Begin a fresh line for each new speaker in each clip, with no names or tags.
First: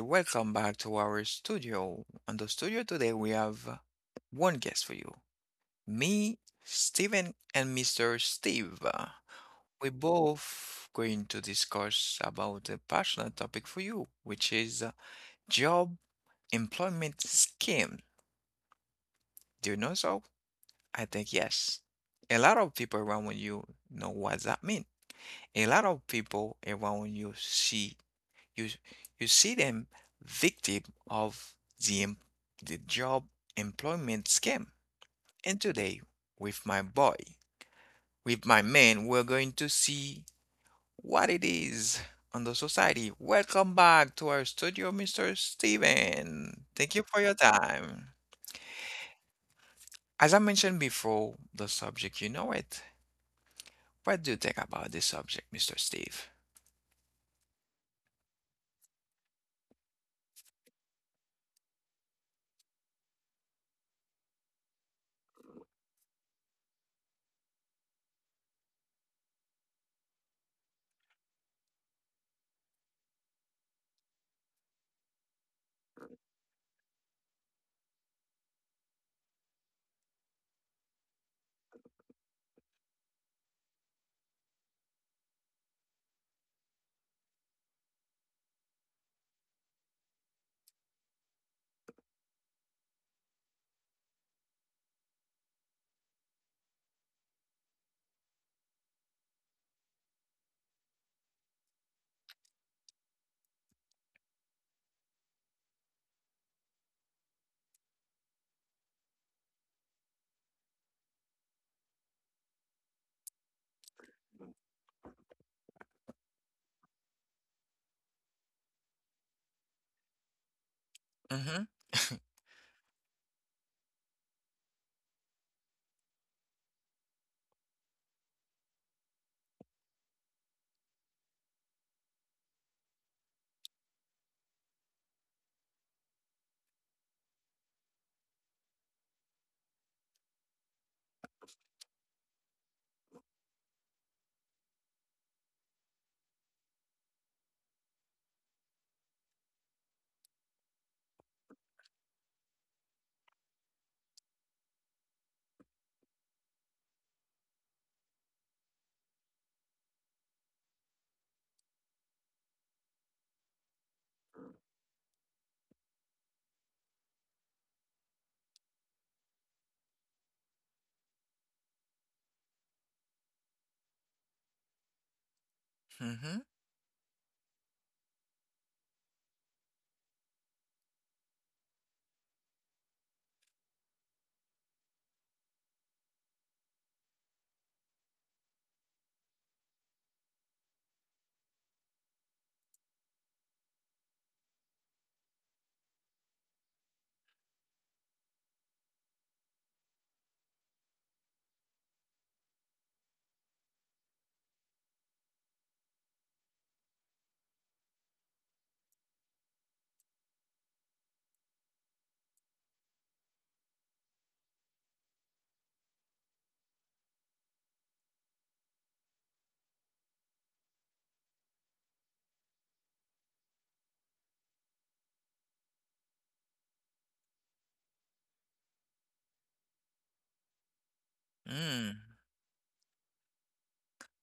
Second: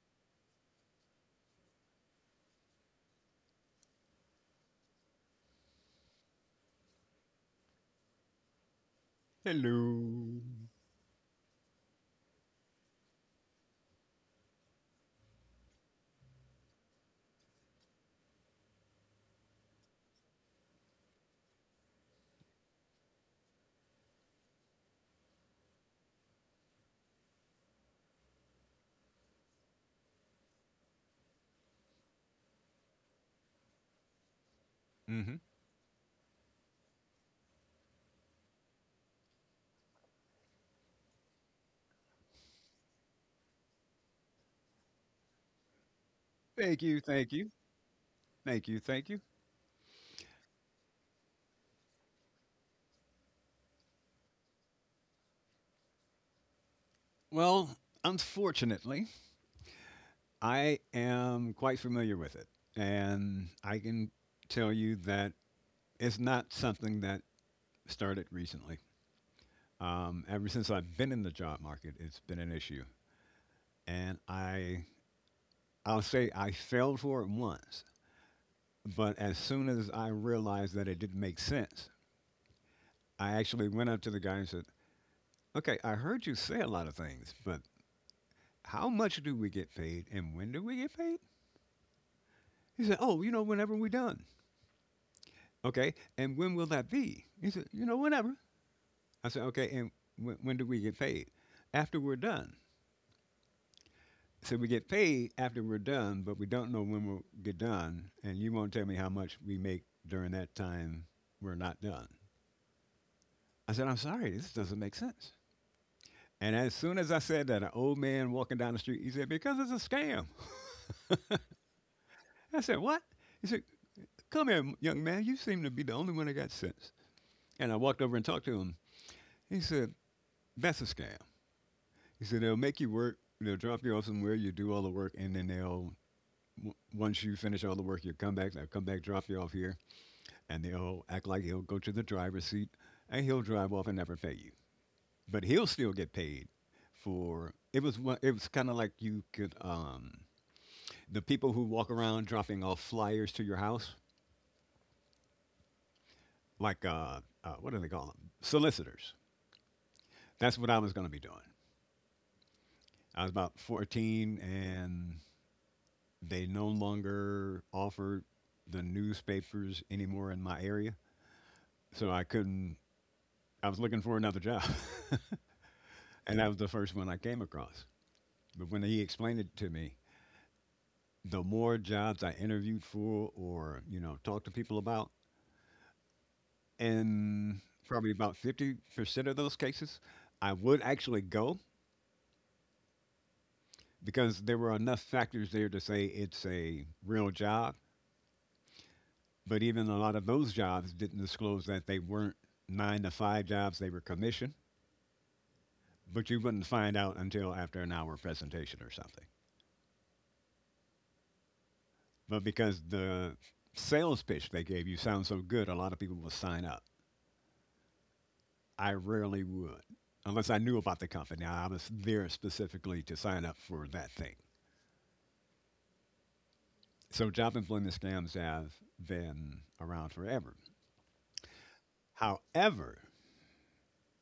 Welcome back to our studio. On the studio today, we have one guest for you, me, Steven, and Mr. Steve. We're
Hello.
both going to discuss about a passionate topic for you, which is job employment scheme. Do you know so? I think yes. A lot of people around you know what that means. A lot of people around you see you you see them victim of the the job employment scam.
hmm
And today, with my boy, with my man, we're going to see what it is on the society. Welcome back to our studio, Mr. Steven.
Thank
Thank
you.
you for
Thank
your
you.
time.
Thank you. Thank you.
As I mentioned before, the subject, you know it. What do you think about this subject, Mr. Steve?
Well, unfortunately, I am quite familiar with it. And I can tell you that it's not something that started recently. Ever since I've been in the job market, it's been an issue. And I, I'll say I failed for it once. But as soon as I realized that it didn't make sense, I actually went up to the guy and said, "Okay, I heard you say a lot of things, but how much do we get paid and when do we get paid?" He said, "Oh, you know, whenever we're done." "Okay. And when will that be?" He said, "You know, whenever." I said, "Okay. And when do we get paid?" "After we're done." "So we get paid after we're done, but we don't know when we'll get done. And you won't tell me how much we make during that time we're not done. I said, I'm sorry, this doesn't make sense." And as soon as I said that, an old man walking down the street, he said, "Because it's a scam."
Mm-hmm.
I said, "What?" He said, "Come here, young man, you seem to be the only one that got sense." And I walked over and talked to him. He said, "That's a scam." He said, "They'll make you work, they'll drop you off somewhere, you do all the work, and then they'll, once you finish all the work, you come back, they'll come back, drop you off here, and they'll act like he'll go to the driver's seat and he'll drive off and never pay you. But he'll still get paid for It was it was kind of like, you could, the people who walk around dropping off flyers to your house, like, what do they call them, solicitors. That's what I was going to be doing. I was about 14, and they no longer offered the newspapers anymore in my area. So I couldn't, I was looking for another job. And
Mm-hmm.
that was the first one I came across. But when he explained it to me, the more jobs I interviewed for or, you know, talked to people about, in probably about 50% of those cases, I would actually go because there were enough factors there to say it's a real job. But even a lot of those jobs didn't disclose that they weren't 9 to 5 jobs, they were commission. But you wouldn't find out until after an hour presentation or something. But because the sales pitch they gave you sounds so good, a lot of people will sign up. I rarely would, unless I knew about the company. I was there specifically to sign up for that thing. So job employment scams have been around forever.
Mm.
However,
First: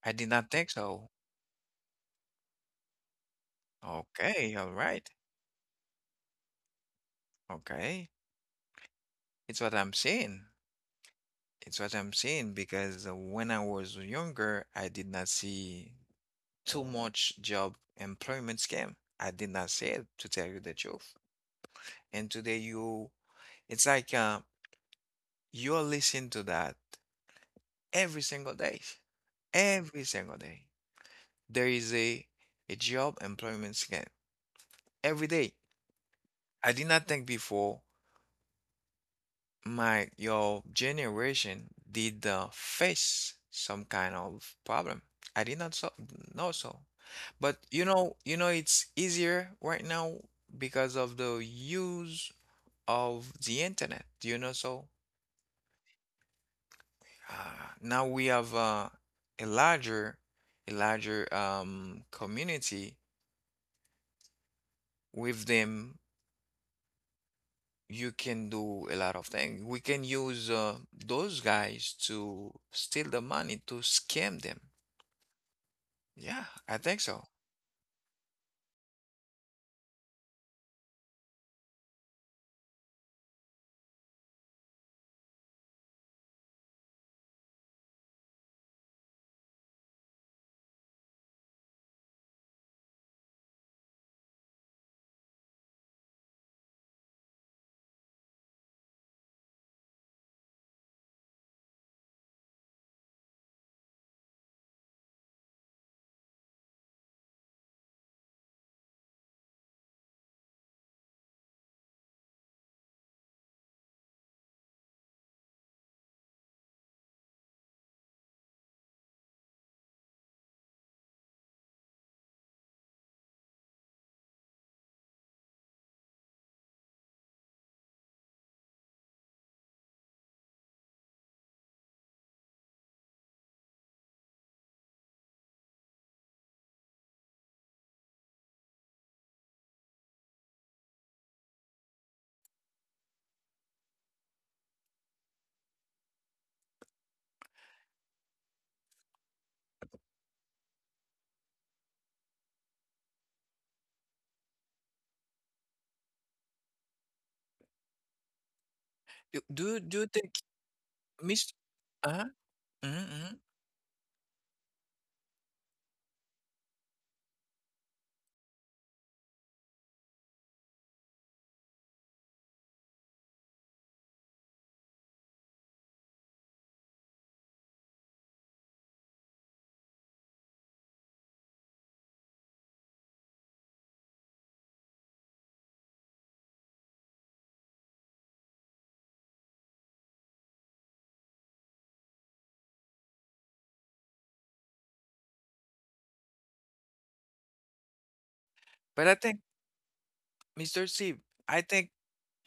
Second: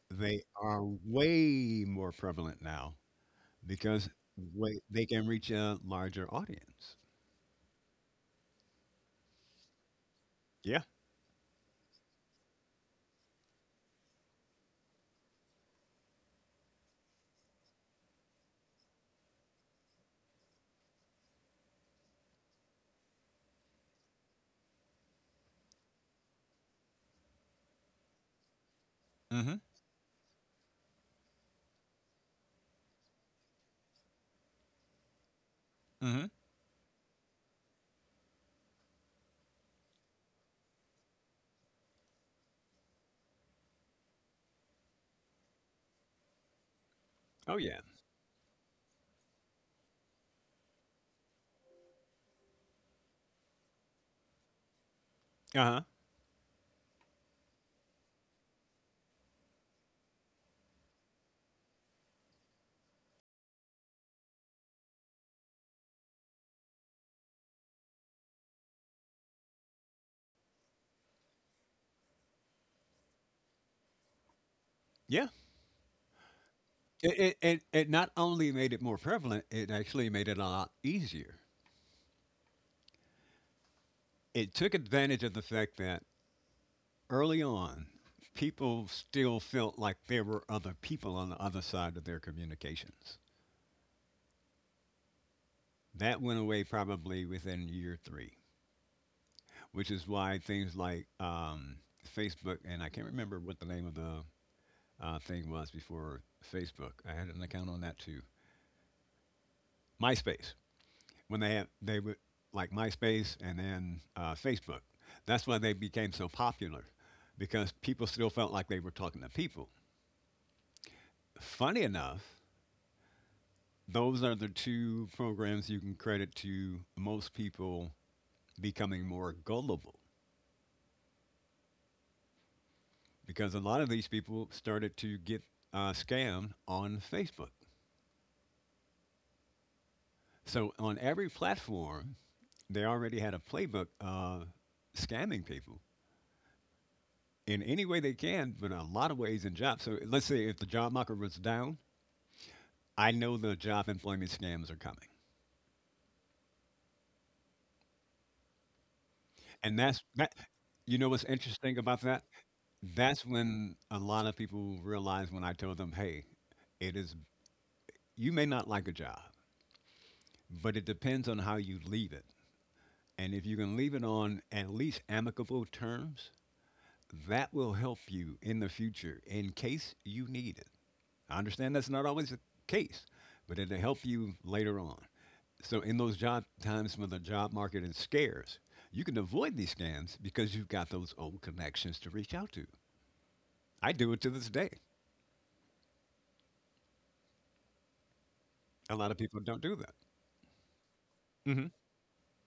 I did
they
not think
are
so.
way more prevalent now because
Okay, all
they
right.
can reach a larger audience.
Okay. It's what I'm saying.
Yeah.
It's what I'm saying because when I was younger, I did not see too much job employment scam. I did not see it, to tell you the truth. And today you, it's like you're listening to that every single day.
hmm
Every single day. There is a job employment scam every day.
hmm
I did not think before My your generation did face some kind of problem. I did not so know so. But
Oh yeah.
it's easier right now because of the use of the internet. Do you know so?
Uh huh.
Now we have a larger a larger community. With them, you can do a lot of things. We can use those guys to steal the money, to scam them.
Yeah.
Yeah, I think
It,
so.
it it it not only made it more prevalent, it actually made it a lot easier. It took advantage of the fact that early on, people still felt like there were other people on the other side of their communications. That went away probably within year three, which is why things like, Facebook, and I can't remember what the name of the, I think, was before Facebook. I had an account on that too. MySpace. When they had, they would, like MySpace and then, Facebook. That's why they became so popular, because people still felt like they were talking to people. Funny enough, those are the two programs you can credit to most people becoming more gullible, because a lot of these people started to get, scammed on Facebook. So on every platform, they already had a playbook, scamming people in any way they can, but in a lot of ways in jobs. So let's say if the job market was down, I know the job employment scams are coming.
Do do
And
do
that's
you think,
that. You know what's
Mr.
interesting about that?
Uh-huh. Mhm,
That's
mhm.
when a lot of people realize when I told them, hey, it is, you may not like a job, but it depends on how you leave it. And if you can leave it on at least amicable terms, that will help you in the future in case you need it. I understand that's not always the case, but it'll help you later on. So, in those job times when the job market is scarce, you can avoid these scams because you've got those old connections to reach out to. I do it to this day. A
But
lot
I
of people
think,
don't do that.
Mr. C, I
hmm
think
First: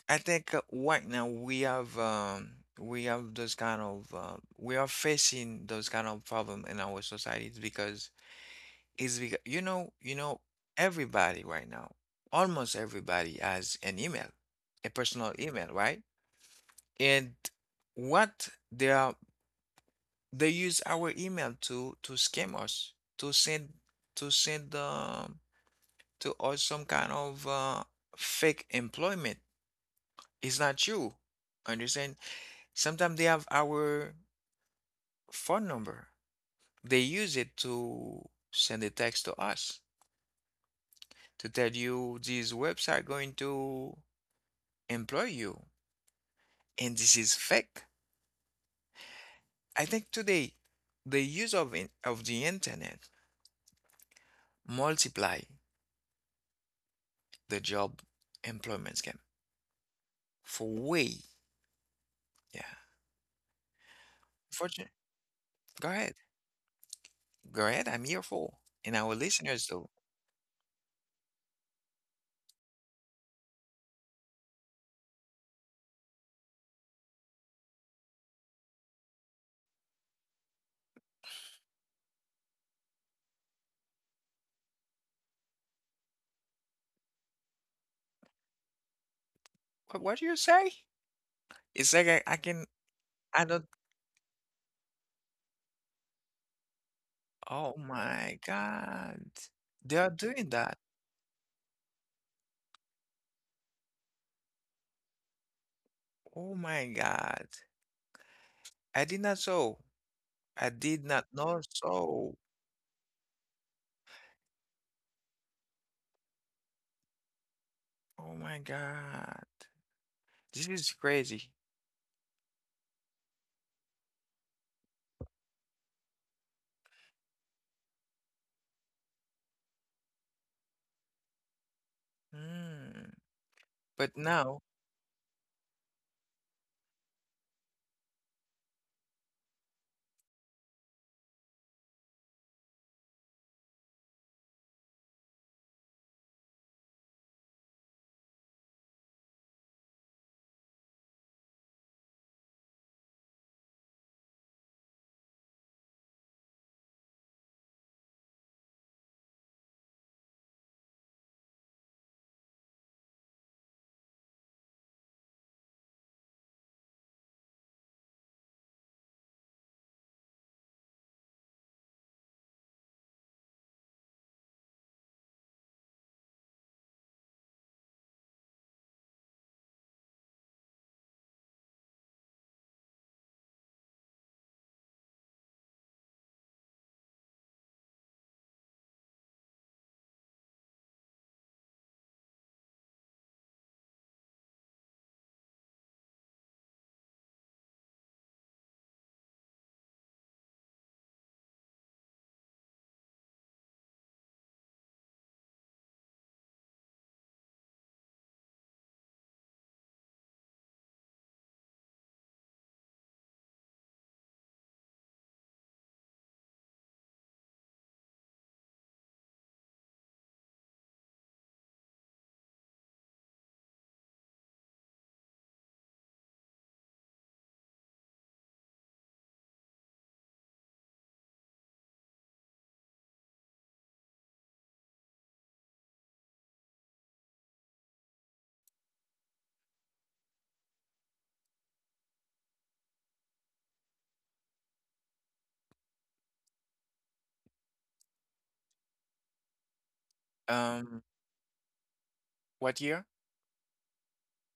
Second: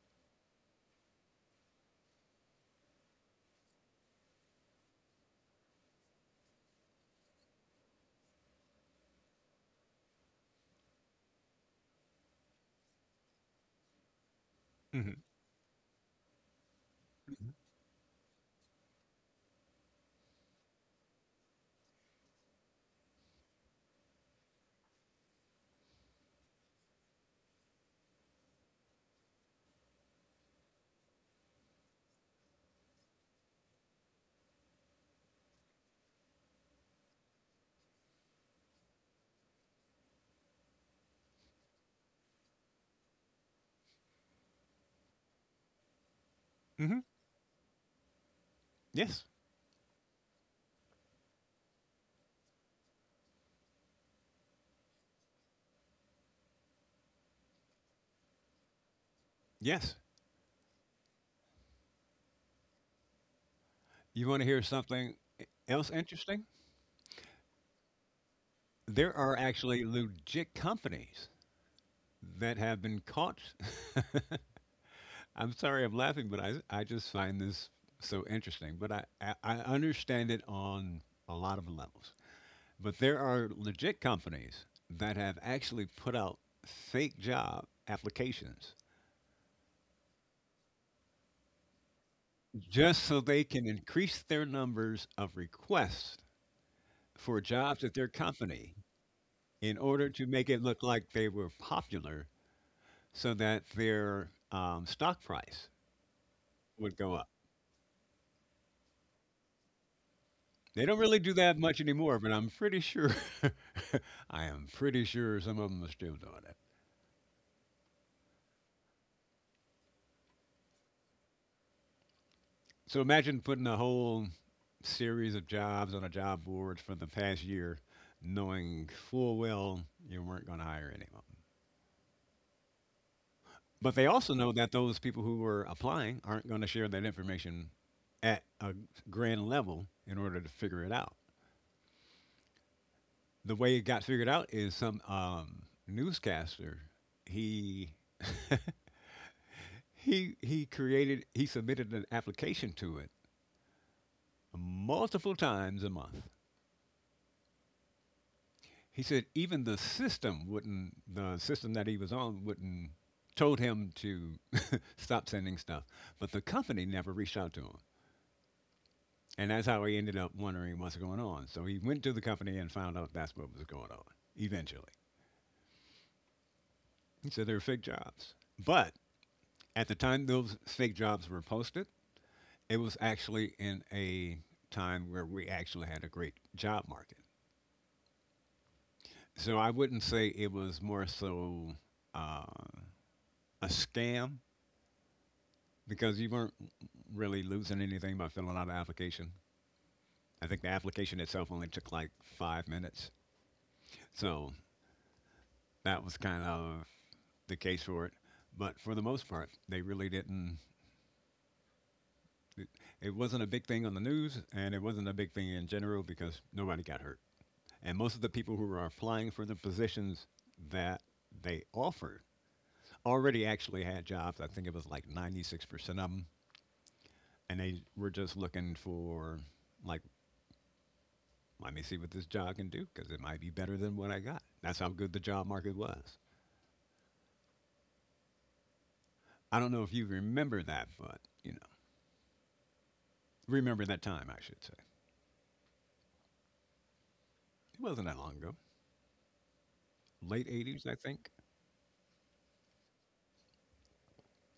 right now we have we have those kind of we are facing those kind of problem in our societies because it's because everybody right now, almost everybody has an email, a
hmm
personal email, right? and what they are They use our email to scam us, to send to send to us some kind of fake employment. It's not you. Understand? Sometimes they have our phone number. They use it to send a text to us to tell you this website going to employ you, and
hmm
this is fake.
Yes.
I think today the use of of the internet multiply the job employment scam.
Yes.
For way, yeah.
You want to hear
Fortune.
something else
Go ahead.
interesting?
Go ahead. I'm here for. And our
There are
listeners
actually
too.
legit companies that have been caught. I'm sorry I'm laughing, but I just find this so interesting. But I understand it on a lot of levels. But there are legit companies that have actually put out fake job applications,
What do you say? It's like I can,
just so they
I don't,
can increase their numbers of requests for
oh
jobs at their
my
company,
God.
in
They are
order to make
doing
it
that.
look like they were popular so that their, stock price
Oh my
would go.
God. I did not so. I
They don't
did
really
not
do that
know
much anymore, but
so.
I'm pretty sure, I am pretty sure some of them are still doing it.
Oh my God. This is crazy.
So imagine putting a whole series of jobs on a job board for the past year, knowing full well you weren't going to hire any of them.
Hmm.
But they
But
also know
now,
that those people who were applying aren't going to share that information at a grand level in order to figure it out. The way it got figured out is, some, newscaster, he, he created, he submitted an application to it multiple times a month. He said even the system wouldn't the system that he was on wouldn't, told him to stop sending stuff, but the company never reached out to him. And that's how he ended up wondering what's going on. So he went to the company and found out that's what was going on eventually. He said they were fake jobs. But at the time those fake jobs were posted, it was actually in a time where we actually had a great job market. So I wouldn't say it was more so, uh, a scam, because you weren't really losing anything by filling out an application. I think the application itself only took like 5 minutes. So that was kind of the case for it. But for the most part, they really didn't. It, it wasn't a big thing on the news and it wasn't a big thing in general because nobody got hurt. And most of the people who were applying for the positions that they offered already actually had jobs. I think it was like 96% of them, and they were just looking for, like, let me see what this job can do because it might be better than what I got. That's how good the job market was. I don't know if you remember that, but, you know, remember that time, I should say. It wasn't that long ago. Late 80s, I
um,
think.
what year?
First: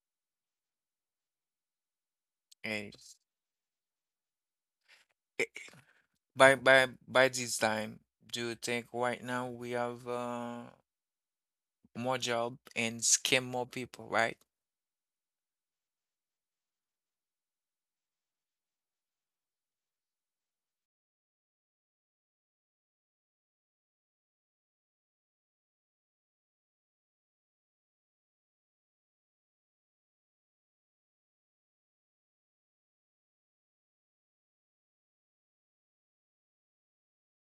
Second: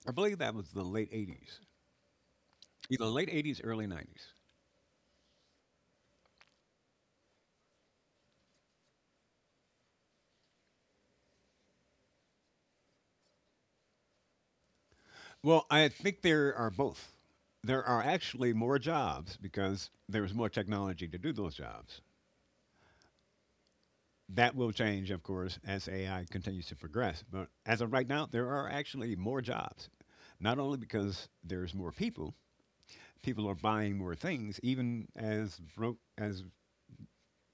I believe that was the late 80s, either
is-
late 80s, early 90s.
eh, by this time, do you think right now we have more job and scam more people, right?
Well, I think there are both. There are actually more jobs because there's more technology to do those jobs. That will change, of course, as AI continues to progress. But as of right now, there are actually more jobs. Not only because there's more people, people are buying more things, even as broke as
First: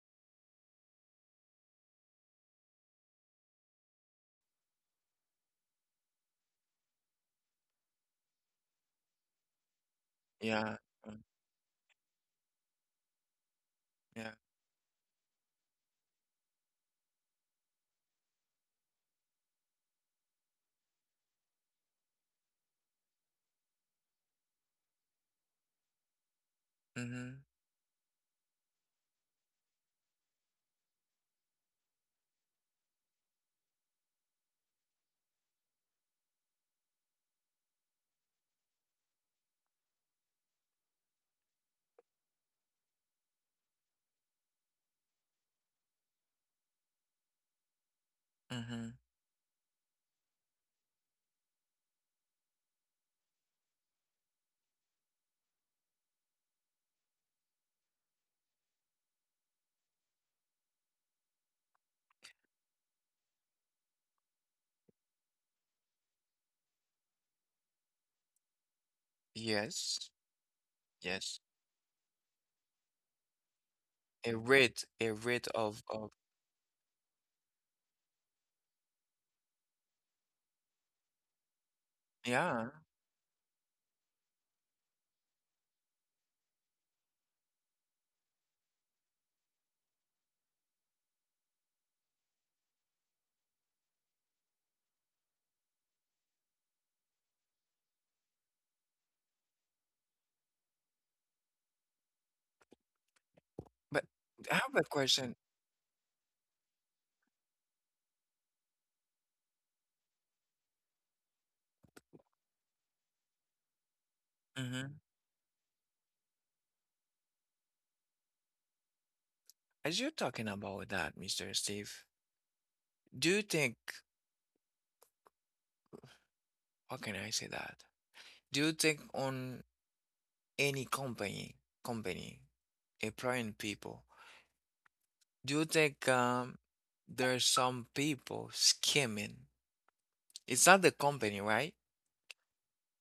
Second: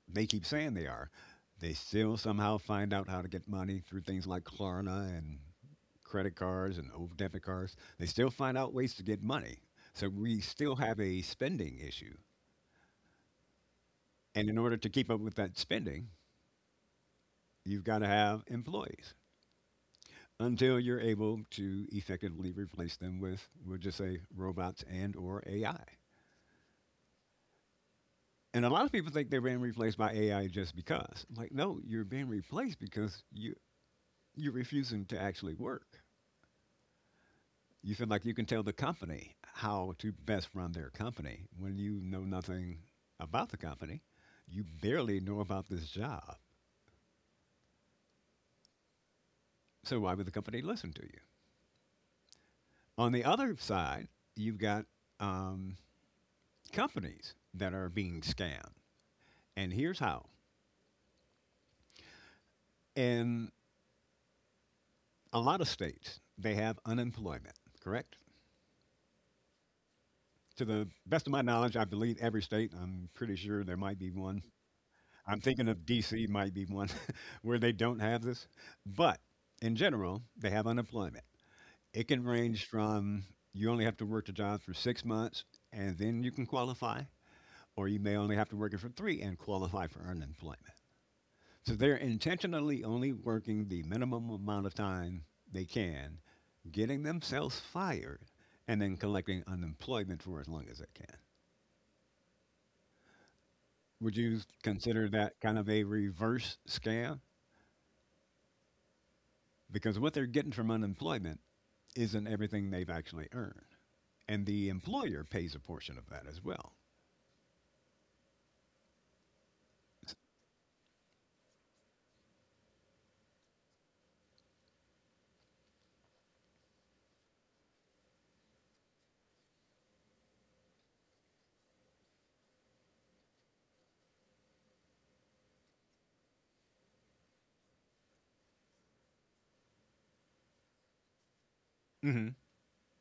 they keep saying they are. They still somehow find out how to get money through things like Klarna and credit cards and over debit cards. They still find out ways to get money. So we still
Yeah.
have a
um,
spending issue.
Yeah.
And in order to keep up with that spending, you've got to have employees, until you're able to effectively replace them with, we'll just say, robots and or AI.
Mm-hmm.
And a lot of people think they're being replaced by AI just because. I'm like, no, you're being replaced because you're refusing to actually work. You feel like you can tell the company how to best run their company when you know nothing about the company. You barely know about this job.
Mm-hmm.
So why would the company listen to you? On the other side, you've got, um, companies that are being scammed. And here's how. In a lot of states, they have unemployment, correct?
Yes.
To the best of
Yes.
my knowledge, I believe every state, I'm pretty sure there might be
A
one.
rate, a
I'm
rate
thinking
of
of
of
DC might be one where they don't have this. But in general, they have unemployment. It can
yeah.
range from, you only have to work the job for 6 months and then you can qualify, or you may only have to work it for 3 and qualify for unemployment. So they're intentionally only working the minimum amount of time they can, getting themselves fired, and then collecting unemployment for as long as they can.
But
Would you
I have a
consider
question.
that kind of a reverse scam? Because what they're getting from unemployment isn't everything they've actually earned. And the
Mm-hmm.
employer pays a portion of that as well.
As you're talking about that, Mr. Steve, do you think, how can I say that? Do you think on any company, company employing people, do you think there's some people scamming? It's not the company, right?
Hmm.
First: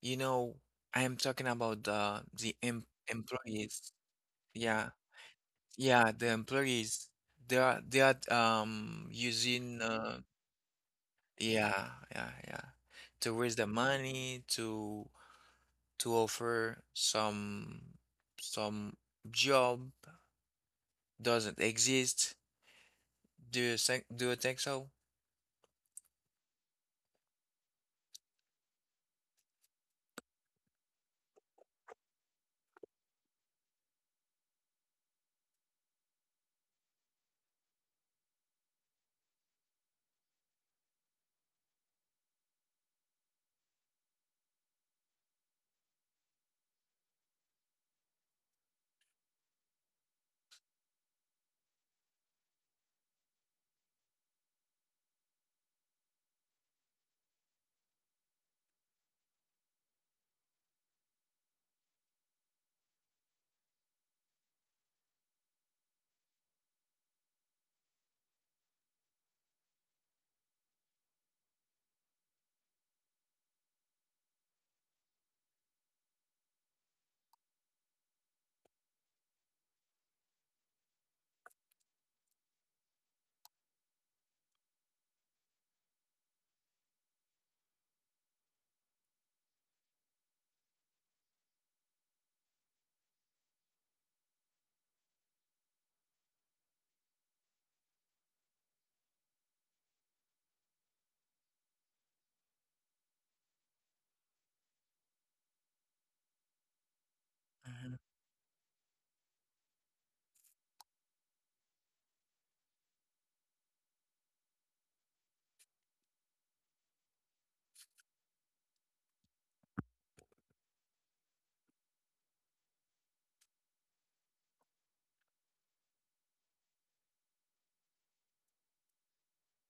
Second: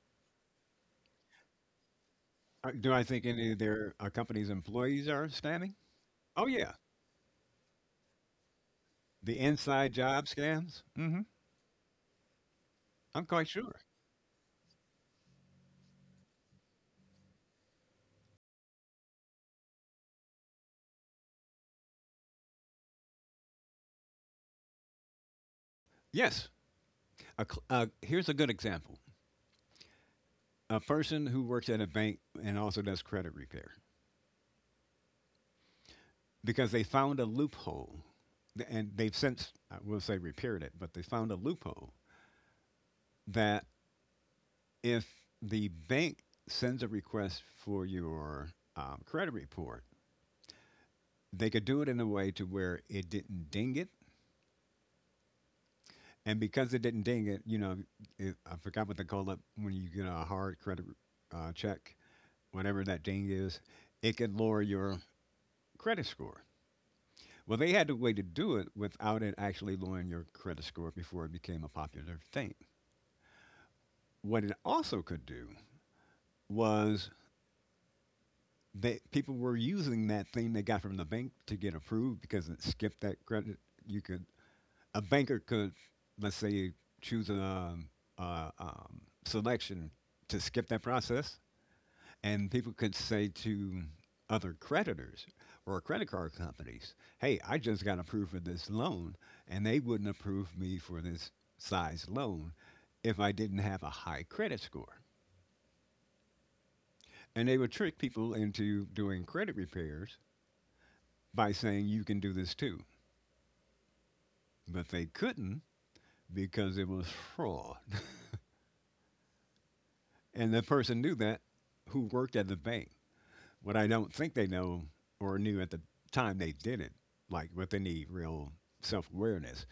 You know, I am talking about the
Do I think any of
employees.
their a company's
Yeah,
employees are scamming?
yeah, the
Oh, yeah.
employees. They are
The
using
inside job scams? Hmm.
yeah, yeah, yeah,
I'm
to
quite
raise the
sure.
money to offer some job doesn't exist. Do you think so?
Yes. Here's a good example: a person who works at a bank and also does credit repair because they found a loophole, and they've since, I will say, repaired it, but they found a loophole that if the bank sends a request for your credit report, they could do it in a way to where it didn't ding it. And because it didn't ding it you know it, I forgot what they call it when you get a hard credit check, whatever that ding is, it could lower your credit score. Well, they had a way to do it without it actually lowering your credit score before it became a popular thing. What it also could do was that people were using that thing they got from the bank to get approved because it skipped that credit. You could, a banker could, let's say, choose a selection to skip that process. And people could say to other creditors or credit card companies, "Hey, I just got approved for this loan, and they wouldn't approve me for this size loan if I didn't have a high credit score." And they would
Mm-hmm.
trick people into doing credit repairs by saying, "You can do this too." But they couldn't, because it was fraud. And the person knew that, who worked at the bank. What I don't think they know or knew at the time they did it, like with any real self awareness,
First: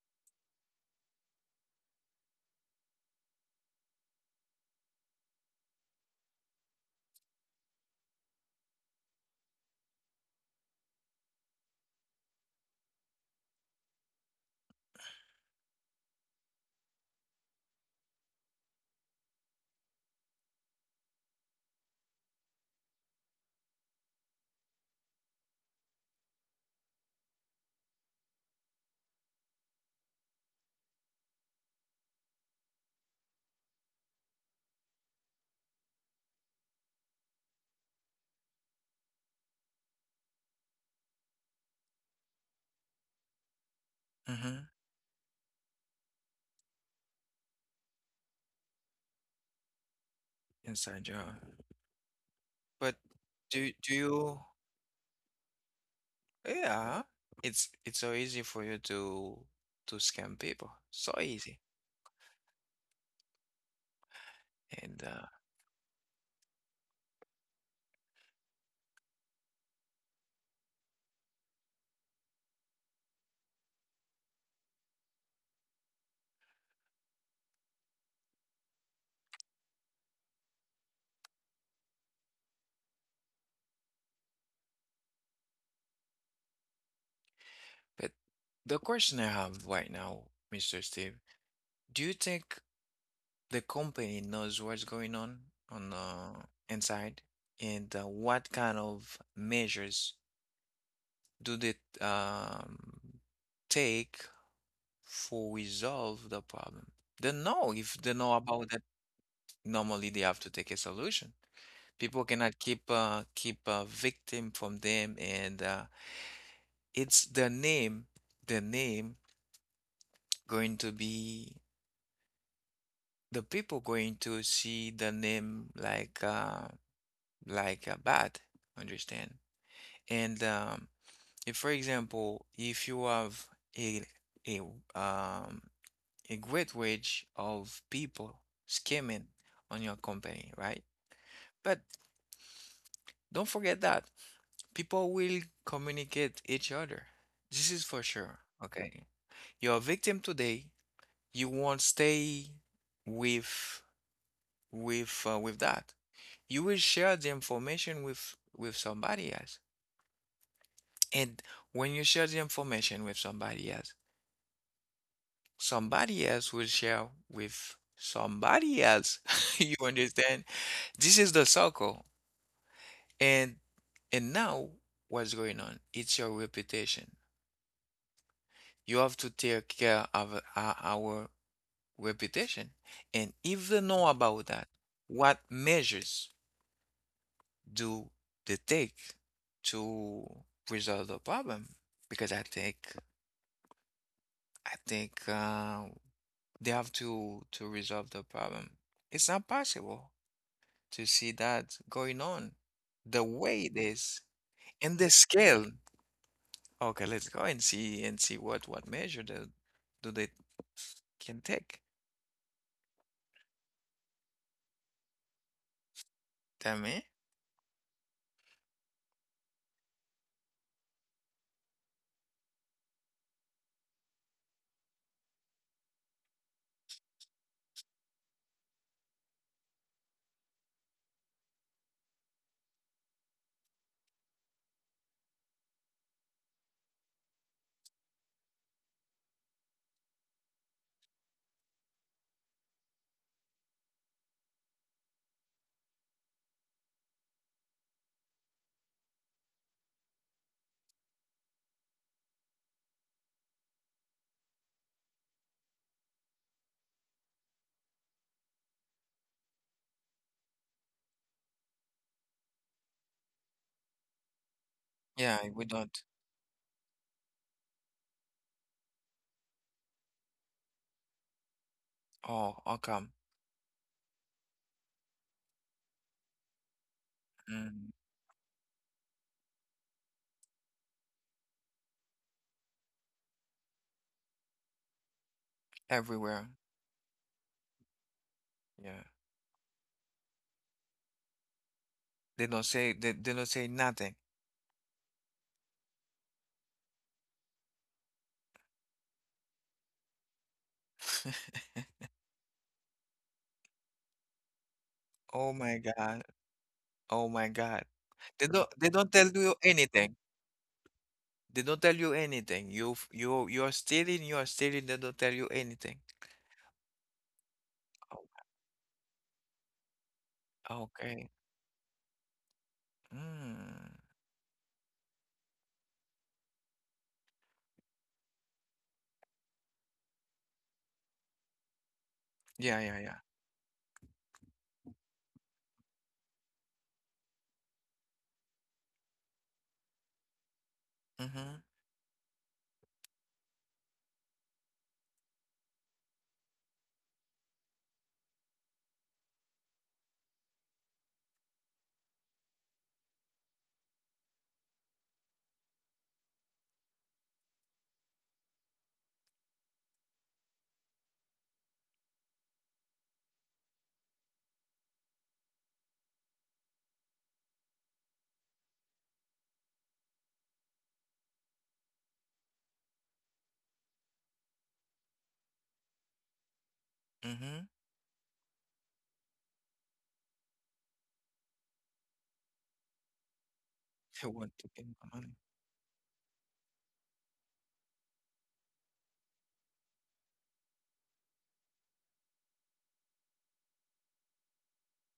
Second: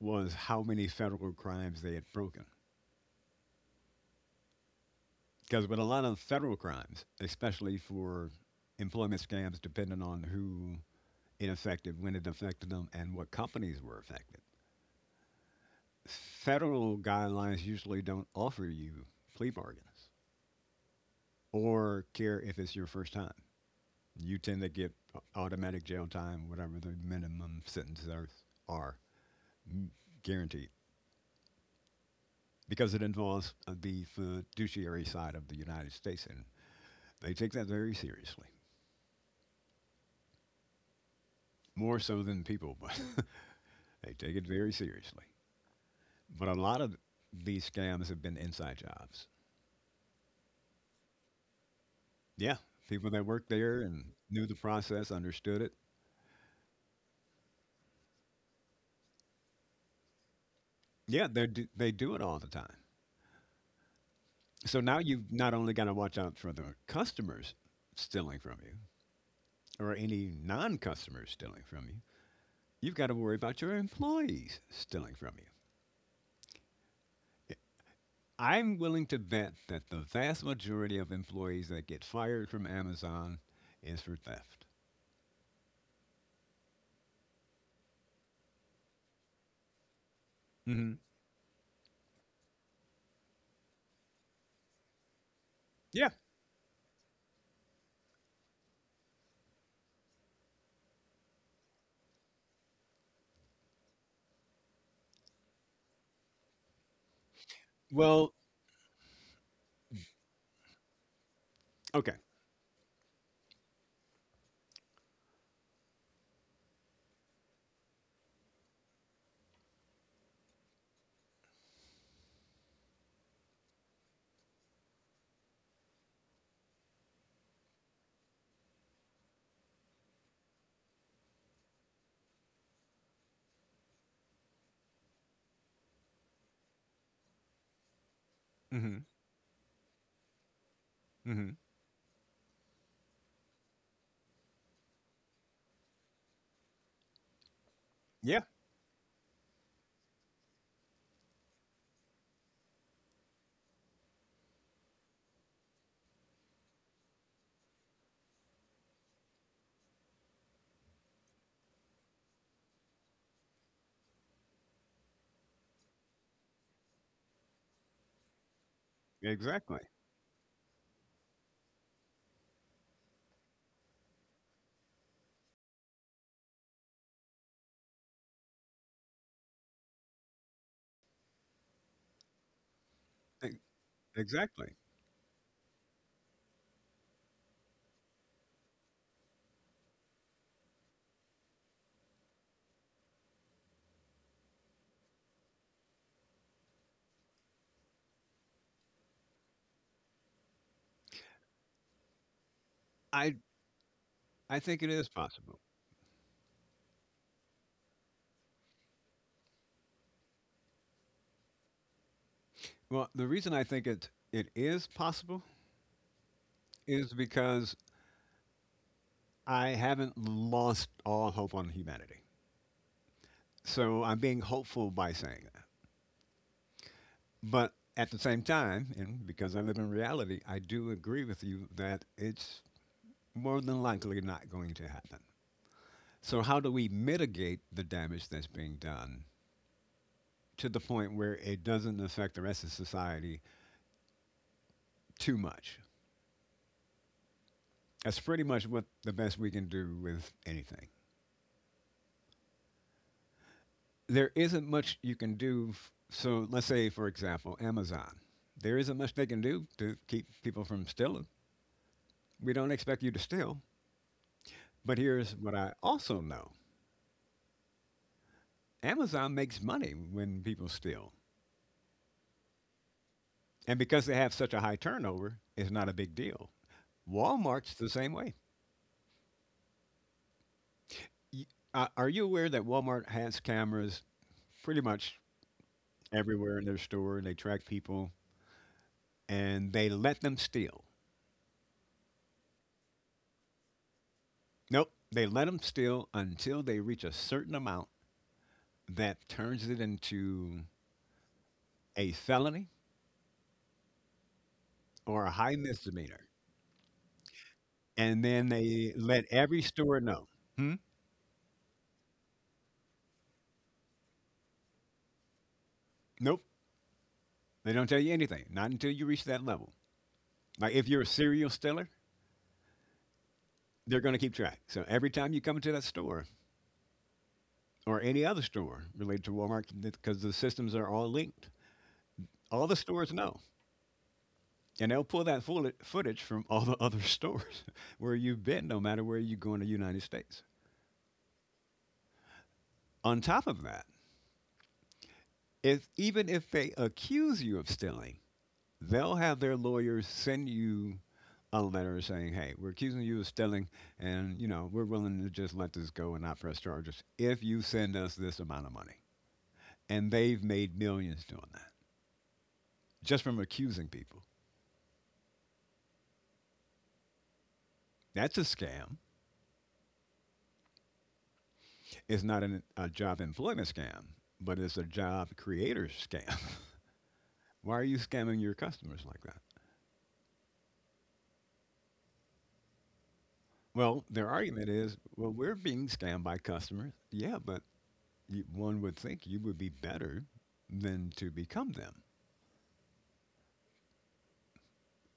was how many federal crimes they had broken. Because with a lot of federal crimes, especially for employment scams, depending on who it affected, when it affected them, and what companies were affected, federal guidelines usually don't offer you plea bargains or care if it's your first time. You tend to get automatic jail time, whatever the minimum sentences are guaranteed, because it involves the fiduciary side of the United States, and they take that very seriously. More so than people, but they take it
Mm-hmm.
very seriously. But a lot of these scams have been inside jobs.
Inside job.
Yeah,
But
people that worked
do
there
do
and
you?
knew the process, understood it.
Yeah, it's so easy for you to scam people. So
Yeah,
easy.
they do it all the time. So now
And
you've not only got to watch out for the customers stealing from you or any non-customers stealing from you, you've got to worry about your employees stealing from you. I'm willing to bet that the vast majority of employees that get fired from Amazon is for theft.
but the question I have right now, Mr.
Hmm.
Steve, do you think the company knows what's going on the
Yeah.
inside? And what kind of measures do they um take for resolve the problem? They know, if they know
Well.
about that, normally they have to take a solution.
Okay.
People cannot keep keep a victim from them, and it's the name, the name going to be the people going to see the name like like bad, understand? And if, for example, if you have a a um a great wage of people
Mhm.
skimming on your company, right?
Mhm.
But don't forget that. People will communicate each other. This is for sure.
Yeah,
Okay. You're a victim today. You won't stay with with that. You will share the information with somebody else. And when you share the information with somebody else will share with somebody else. You
exactly.
understand? This is the circle. And now what's going on? It's your reputation. You have to take care of our reputation. And
E
if they know about that,
Exactly.
what measures do they take to resolve the problem? Because I think I think uh, they have to resolve the problem. It's not possible to see that going on the
I
way it is
I think
and
it
the
is possible.
scale. Okay, let's go and see what measure do they can take.
Well, the reason I think it is possible
Tell me.
is because I haven't lost all hope on humanity. So I'm being hopeful by saying that. But at the same time, and because I live in reality, I do agree with you that it's more than likely not going to happen. So how do we mitigate the damage that's being done to the point where it doesn't affect the rest of society too much? That's pretty much what the best we can do with anything. There isn't much you can do. So let's say, for example, Amazon. There isn't much they can do to keep people from stealing. We don't expect you to steal. But here's
Yeah,
what
we
I
don't.
also know: Amazon makes money when people steal.
Oh, how come?
And because they have such a high turnover, it's not a big deal. Walmart's
Mm,
the same way. Y- Are you aware that Walmart has cameras pretty much
everywhere.
everywhere in their store, and they track people
Yeah.
and they let them steal?
They don't say they don't say nothing.
Nope, they let them steal until they reach a certain amount that turns it into a felony or a
Oh
high
my God.
misdemeanor.
Oh my God.
And then
They
they
don't
let
tell you
every store
anything.
know. Hmm?
They don't tell you anything. You, you're stealing, they don't tell you anything.
Nope, they don't tell you anything, not until you reach that level. Like
Oh,
if you're a
okay.
serial stealer,
Mm.
they're going to keep track. So every time you come into that store or any other store related to Walmart, because the systems are all linked, all the
Yeah, yeah,
stores
yeah.
know. And they'll pull that footage from all the other stores where you've been, no matter where you go in the United States.
Mm-hmm.
On top of that, if even if they accuse you of stealing, they'll have their lawyers send you a letter saying, "Hey, we're accusing you of stealing, and you know we're willing to just let this go and not press charges if you send us this amount of money." And they've made millions doing that just from accusing people. That's a scam. It's not a job employment scam, but it's a job creator scam.
Mm-hmm.
Why are you scamming your customers like that? Well,
They
their
want to
argument
get
is,
my
well,
money.
we're being scammed by customers. Yeah, but you, one would think you would be better than to become them.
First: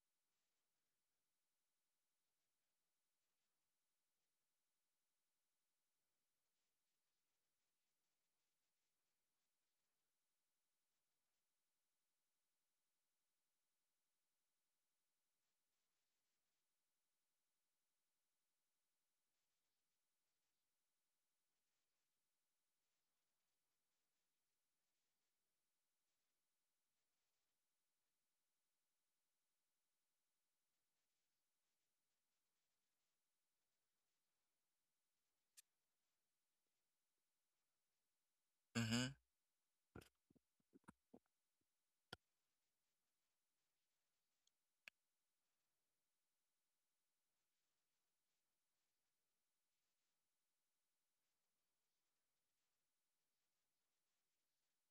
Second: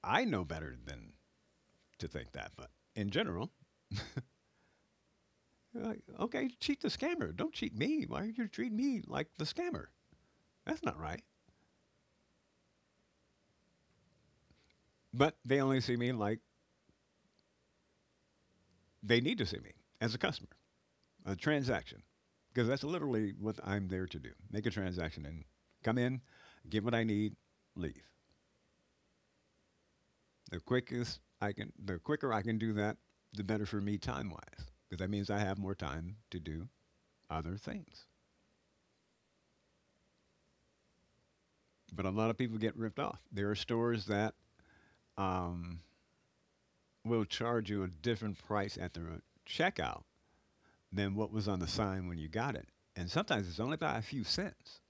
I know better than to think that, but in general, you're like, okay, cheat the scammer. Don't cheat me. Why are you treating me like the scammer? That's not right. But they only see me like they need to see me, as a customer, a transaction, because that's literally what I'm there to do: make a transaction and come in, get what I need, leave. The quickest I can, the quicker I can do that, the better for me time wise, because that means I have more time to do other things.
Mm-hmm.
But a lot of people get ripped off. There are stores that um, will charge you a different price at the checkout than what was on the sign when you got it, and sometimes it's only by a few cents.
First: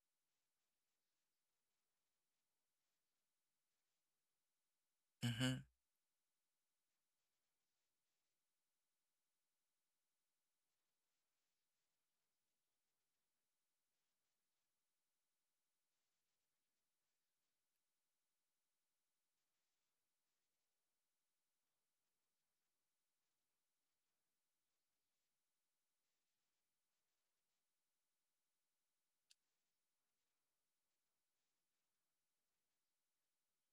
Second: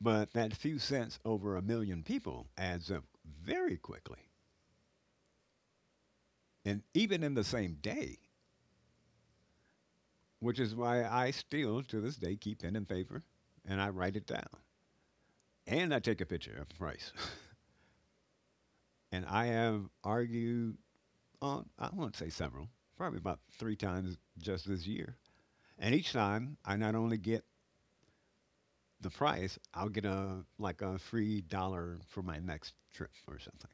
But that few cents over a million people adds up very quickly,
Mm-hmm.
and even in the same day, which is why I still to this day keep pen and paper and I write it down, and I take a picture of price. And I have argued on, I won't say several, probably about three times just this year. And each time I not only get the price, I'll get a, like, a free dollar for my next trip or something.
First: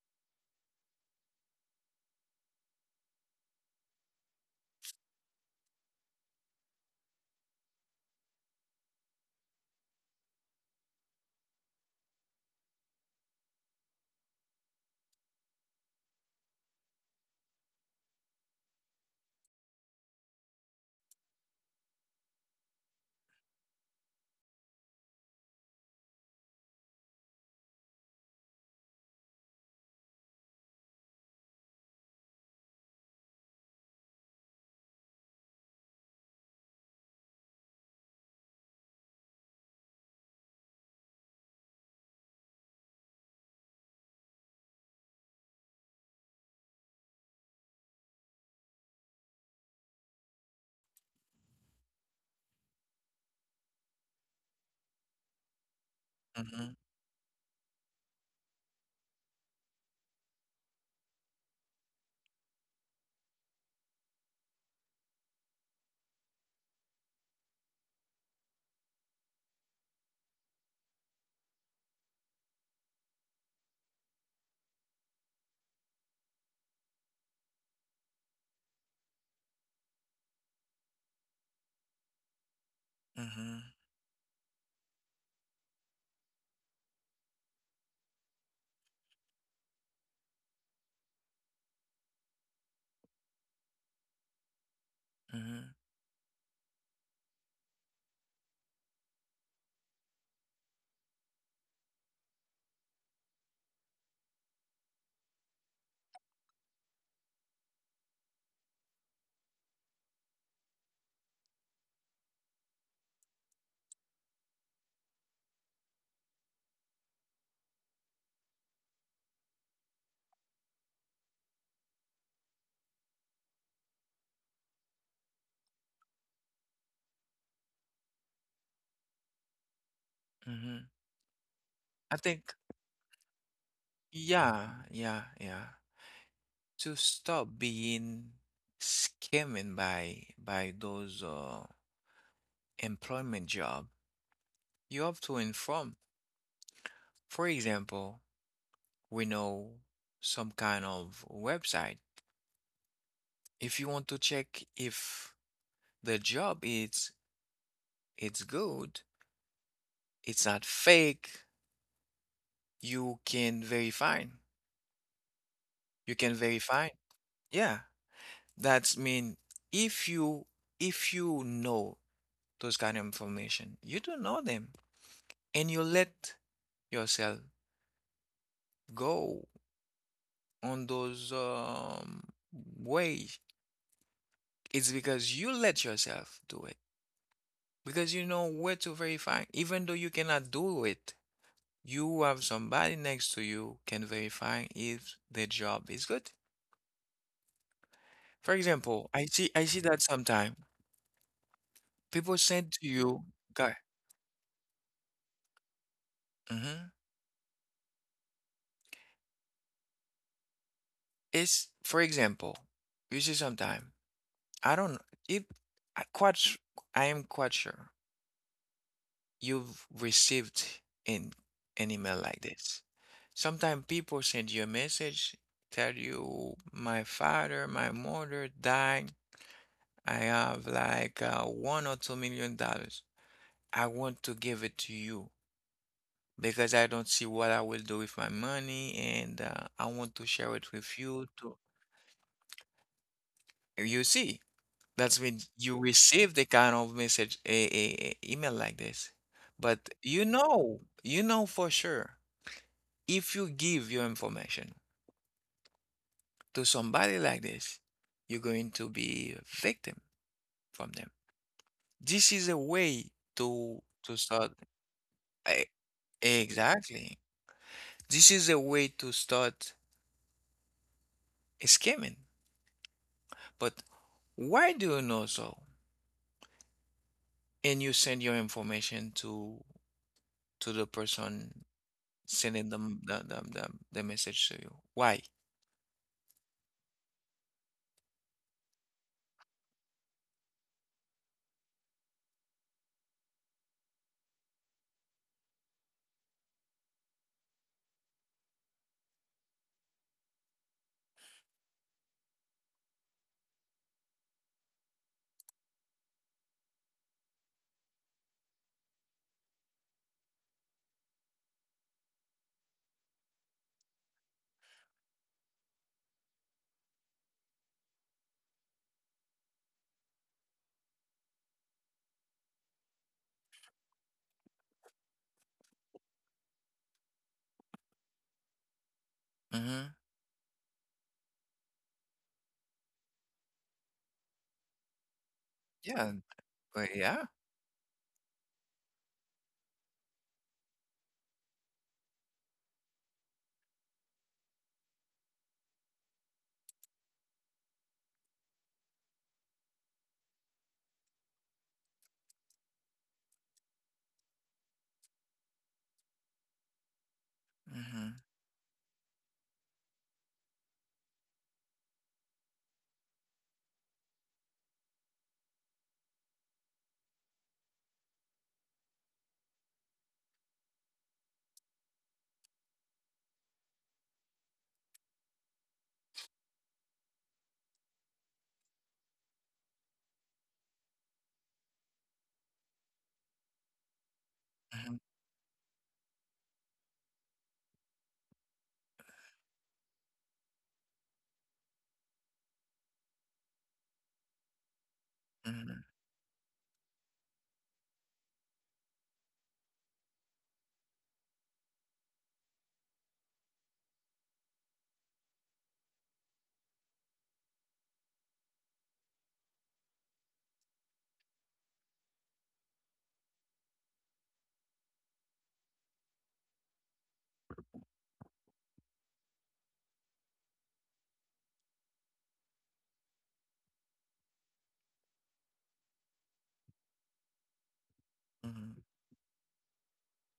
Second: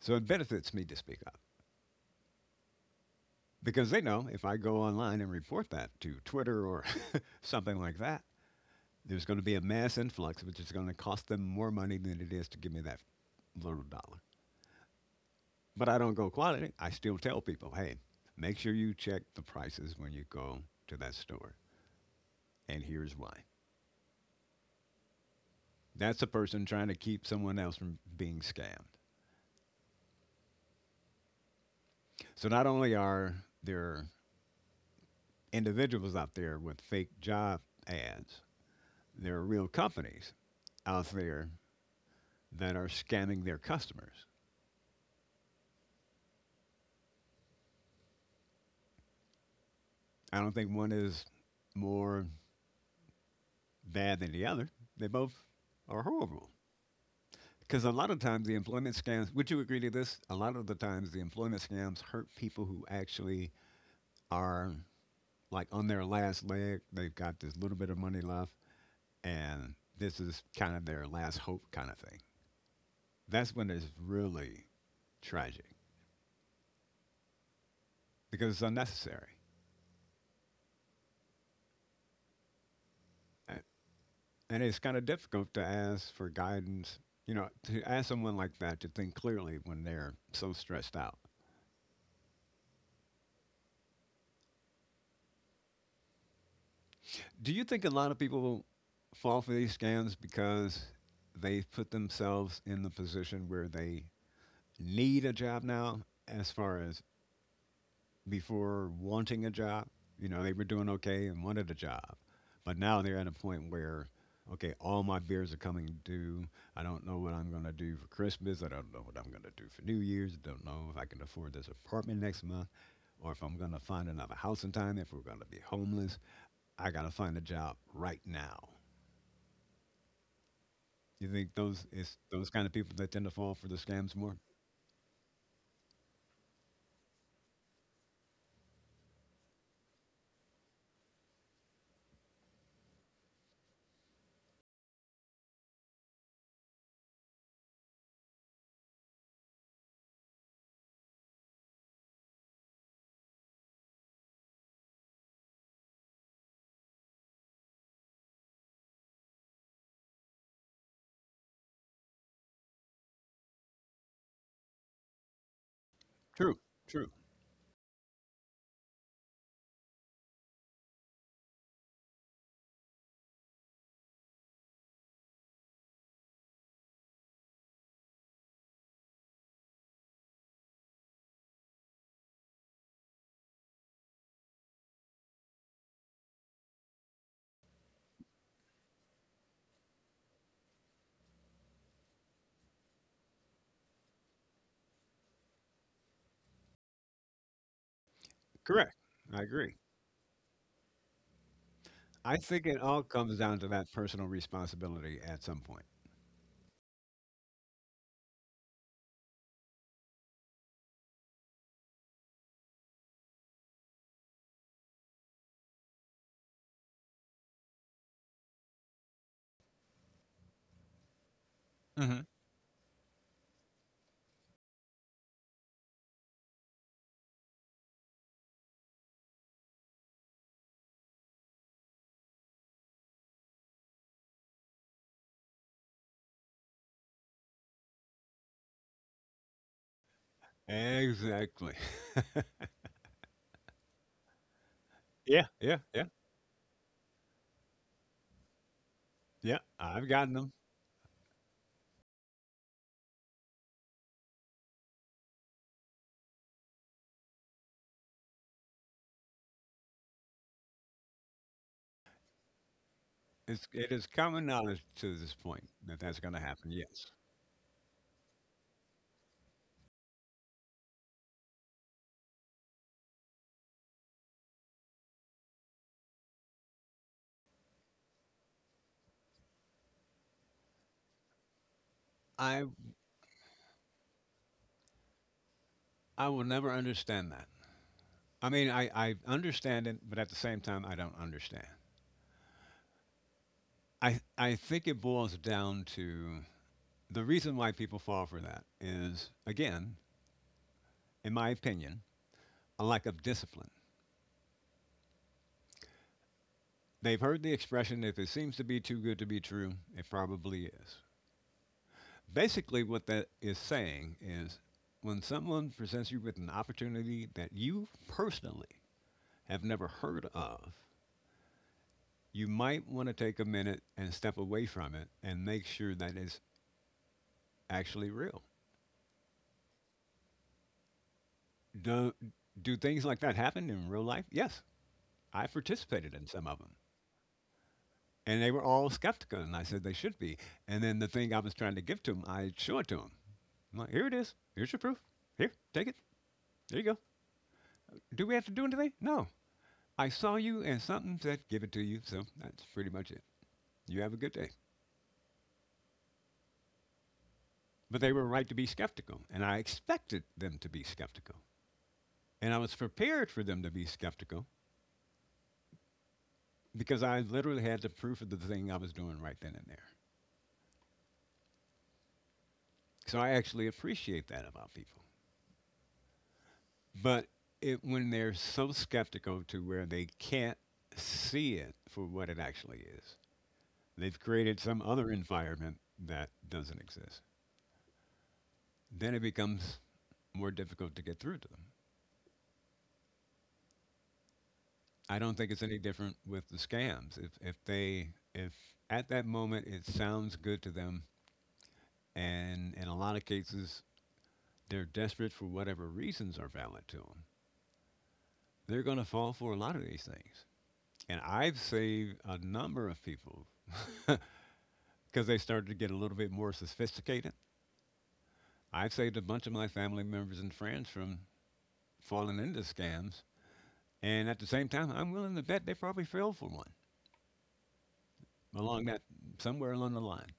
So it benefits me to speak up because they know if I go online and report that to Twitter or something like that, there's going to be a mass influx, which is going to cost them more money than it is to give me that little dollar. But I don't go quality. I still tell people, hey, make sure you check the prices when you go to that store. And here's why. That's a person trying to keep someone else from being scammed. So not only are there individuals out there with fake job ads, there are real companies out there that are scamming their customers. I don't think one is more bad than the other. They both are horrible.
Mm-hmm.
Because a lot of times the employment scams, would you agree to this? A lot of the times the employment scams hurt people who actually are like on their last leg. They've got this little bit of money left, and this is kind of their last hope kind of thing. That's when it's really tragic because it's unnecessary.
Mm-hmm.
A- And it's kind of difficult to ask for guidance, you know, to ask someone like that to think clearly when they're so stressed out.
Mm-hmm.
Do you think a lot of people fall for these scams because they put themselves in the position where they need a job now, as far as before wanting a job? You know, they were doing okay and wanted a job, but now they're at a point where, okay, all my bills are coming due. I don't know what I'm going to do for Christmas. I don't know what I'm going to do for New Year's. I don't know if I can afford this apartment next month or if I'm going to find another house in time, if we're going to be homeless. I got to find a job right now.
Mm-hmm.
You think those,
I
it's those
think
kind of people that tend to fall for the scams more?
yeah, yeah, yeah, to stop being scammed by those employment job. You have to inform. For example, we know some kind of website. If you want to check if the job is it's good, it's not fake, you can verify. You can
True,
verify.
true,
Yeah, that's mean if you know those kind of information, you don't know them and you let yourself go on those ways, it's because you let yourself do it. Because you know where to verify. Even though you cannot do it, you have somebody next to you can verify if the job is good. For
correct.
example,
I
I
agree.
see that sometime
I
people
think
send
it
to
all
you,
comes down to
guy.
that personal responsibility at some point.
Hmm. It's, for example, you see sometime I don't it I quite s- I am quite sure you've received in an email
Hmm.
like this. Sometimes people send you a message, tell you, my father, my mother died. I have like $1 or $2 million. I want to give it to you because I don't see what I will do with my money and I want to share it with you to
Exactly.
you see, that's when
Yeah, yeah,
you
yeah,
receive the kind of message, a email like this,
yeah.
but
I've gotten them.
for sure if you give your information to somebody like this, you're going to be a victim from them. This is a way
It's
to
it is common
start,
knowledge to this
e-
point that that's going to happen. Yes,
exactly. This is a way to start scamming. But why do you know so? And you send your information to the person
I
sending them the message to you. Why?
I will never understand that. I mean, I understand it, but at the same time, I don't understand. I think it boils down to the reason why people fall for that is, again, in my opinion, a lack of discipline. They've heard the expression, if it seems to be too good to be true, it probably is. Basically, what that is saying is when someone presents you with an opportunity that you personally have never heard of, you might want to take a minute and step away from it and make sure that it's actually real.
Mm-hmm.
Do, do things like that happen in real life? Yes, I
Yeah.
participated in some of them.
But yeah.
And they were all skeptical. And I said, they should be. And then the thing I was trying to give to them, I showed it to them. I'm like, here it is. Here's your proof. Here, take it. There you go. Do we have to do anything? No. I saw you and something said give it to you. So that's pretty much it. You have a good day. But
Mm-hmm.
they were right to be skeptical. And I expected them to be skeptical. And I was prepared for them to be skeptical because I literally had the proof of the thing I was doing right then and there. So I actually appreciate that about people. But it, when they're so skeptical to where they can't see it for what it actually is, they've created some
Mm-hmm.
other environment that doesn't exist. Then it becomes more difficult to get through to them. I don't think it's
Mm-hmm.
any different with the scams. If at that moment it sounds good to them, and in a lot of cases they're desperate for whatever reasons are valid to them, they're going to fall for a lot of these things. And I've saved a number of people because they started to get a little bit more sophisticated. I've saved a bunch of my family members and friends from falling into scams, and at the same time, I'm willing to bet they probably fell for one
Mhm,
along that somewhere along the line.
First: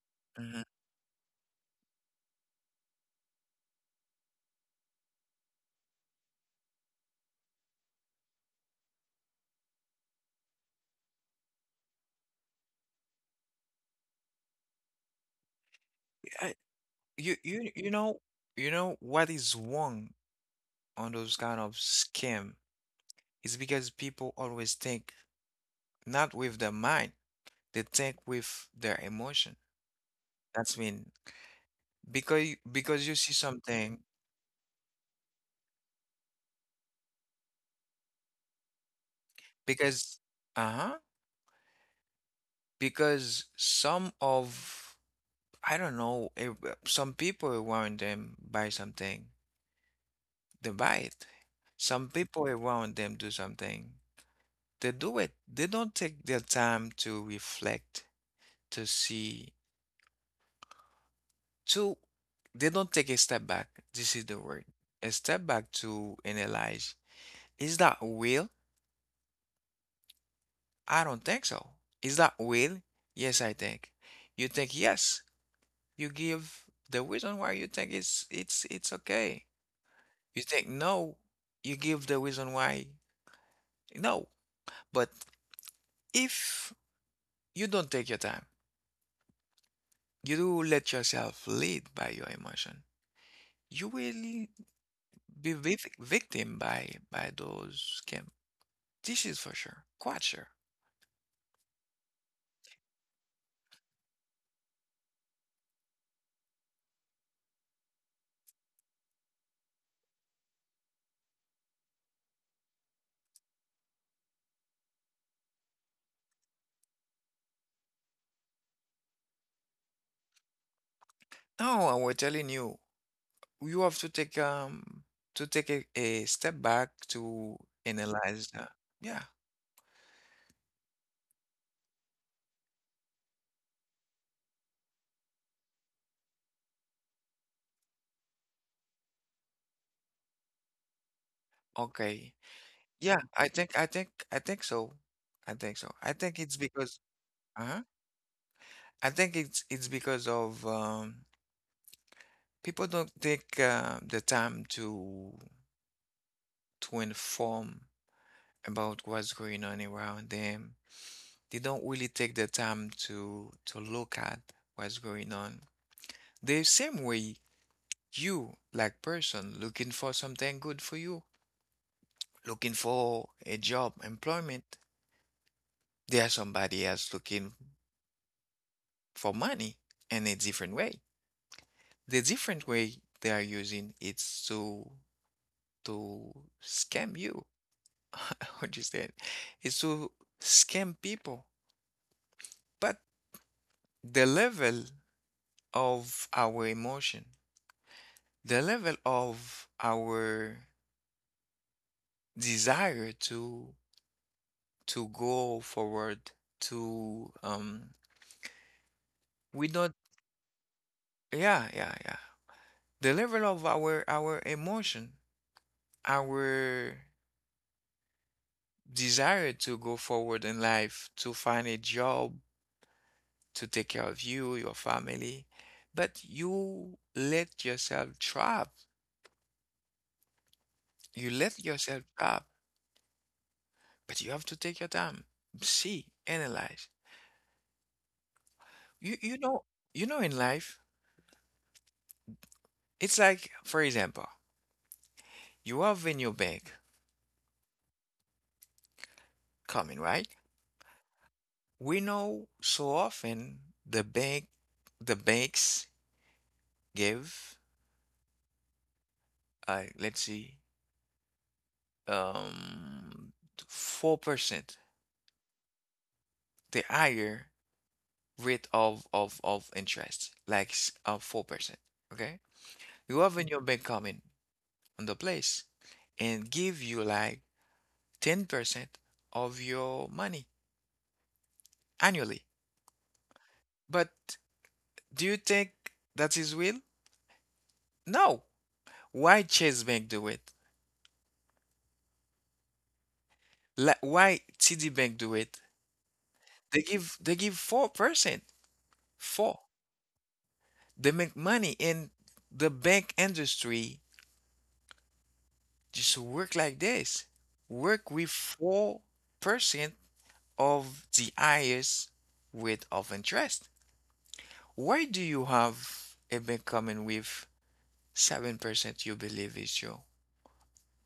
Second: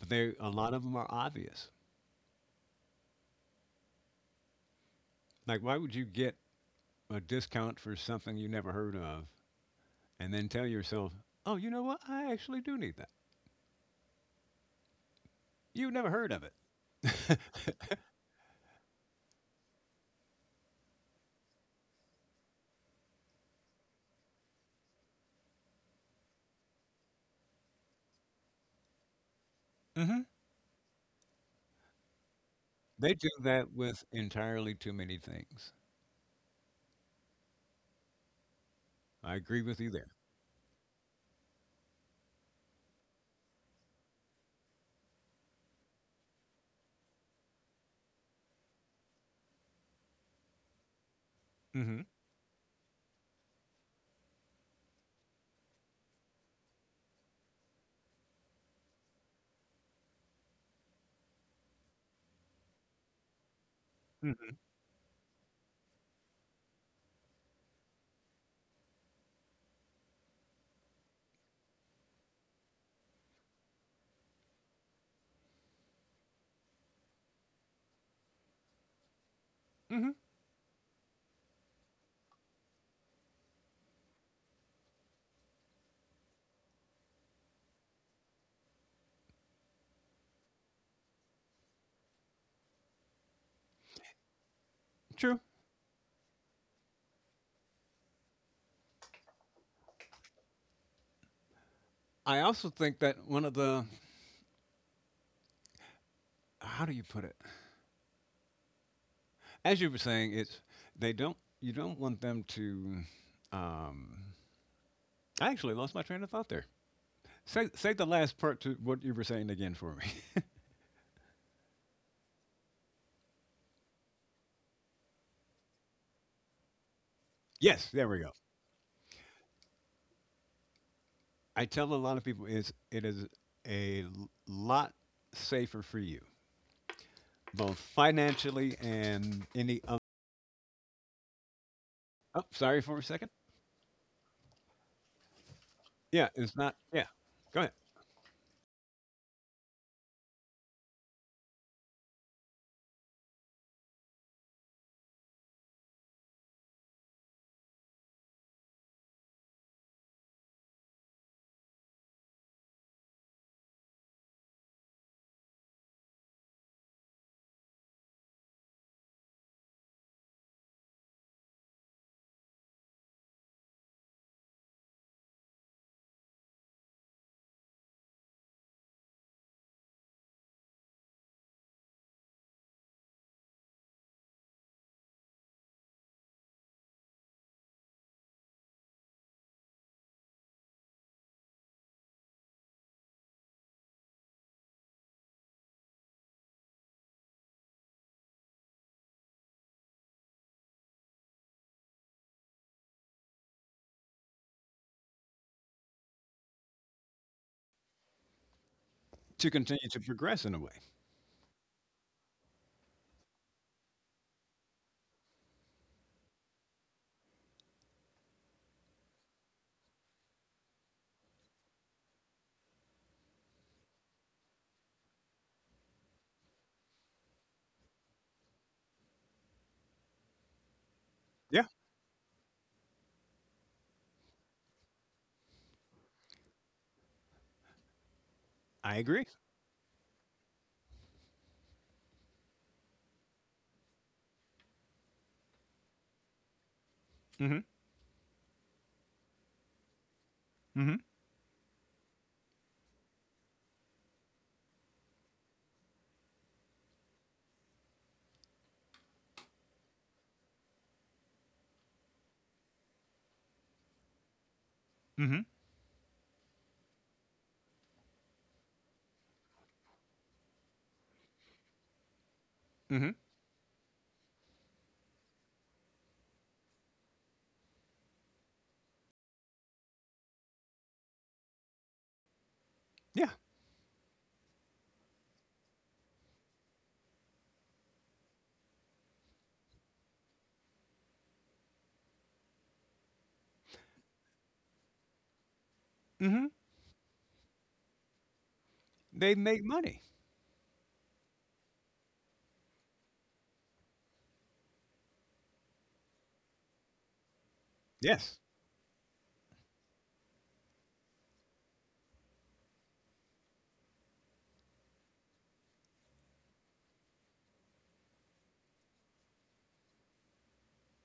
But they a
mhm.
lot of them are obvious. Like, why would you get a discount for something you never heard of, and then tell yourself, "Oh, you know what? I actually do need that." You've never heard of
I, you
it.
you you know what is wrong on those kind of scam is because people always think not with their mind, they think with their emotion.
hmm
That's mean, because because
They
you
do
see
that
something,
with entirely too many things. I agree with you there.
because uh-huh, because some of I don't know if, some people around them buy something, they buy it,
hmm
some people around them do something, they do it, they don't take their time to reflect, to see, to they don't take a step back. This is the
hmm
word, a step back to analyze. Is that real? I don't think so. Is that real? Yes, I think. You think yes, you give the reason why, you think it's okay.
hmm
You think no, you give the reason why no. But if you don't take your time, you do let yourself lead by your emotion, you will
True.
be victim by those scam. This is for sure, quite sure.
I also think that one of the, how do you put it? As you were saying, it's they don't you don't want them to. Um, I actually lost my train of thought there. Say the last part to what you were saying again for me.
Now we're telling you, you have to take a step back to
Yes, there we go.
analyze. Yeah,
I tell a lot of people is it is a lot safer for you, both financially and any. Other,
okay,
oh, sorry for a
yeah.
second.
I think so. I think so. I
Yeah,
think
it's
it's
not.
because.
Yeah, go ahead
Uh-huh. I think it's because of people don't take the time to inform about what's going on around them. They don't really take the time to look at what's going on. The same way you, like person, looking for something good for you, looking for a job, employment, there's somebody else looking for money in a different way. The different way they are using it's to to scam you. Understand? It's to scam people. But the level of our emotion, the level of our desire to go forward, to
to
we
continue
don't.
to progress in a way.
Yeah, yeah, yeah. The level of our emotion, our desire to go forward in life, to find a job, to take care of you, your family, but you let yourself trap. You let
Yeah,
yourself trap, but you have to take your time, see, analyze.
I
You
agree.
you know you know in life, it's like for example, you have in your bank
Mm-hmm.
coming, right?
Mm-hmm.
We know so often the bank the banks give let's see um 4%.
Mm-hmm.
The higher rate of interest, like 4%, okay?
Mm-hmm.
You have in your bank coming on the place and give you like 10% of your money annually.
Yeah.
But do you think that is real? No. Why Chase Bank do it? Like why TD Bank do it?
Mm-hmm.
They give 4%.
They
4.
make money.
They make money and the bank industry just work like this. Work with
Yes.
4% of the highest rate of interest. Why do you have a bank coming with 7% you believe is true,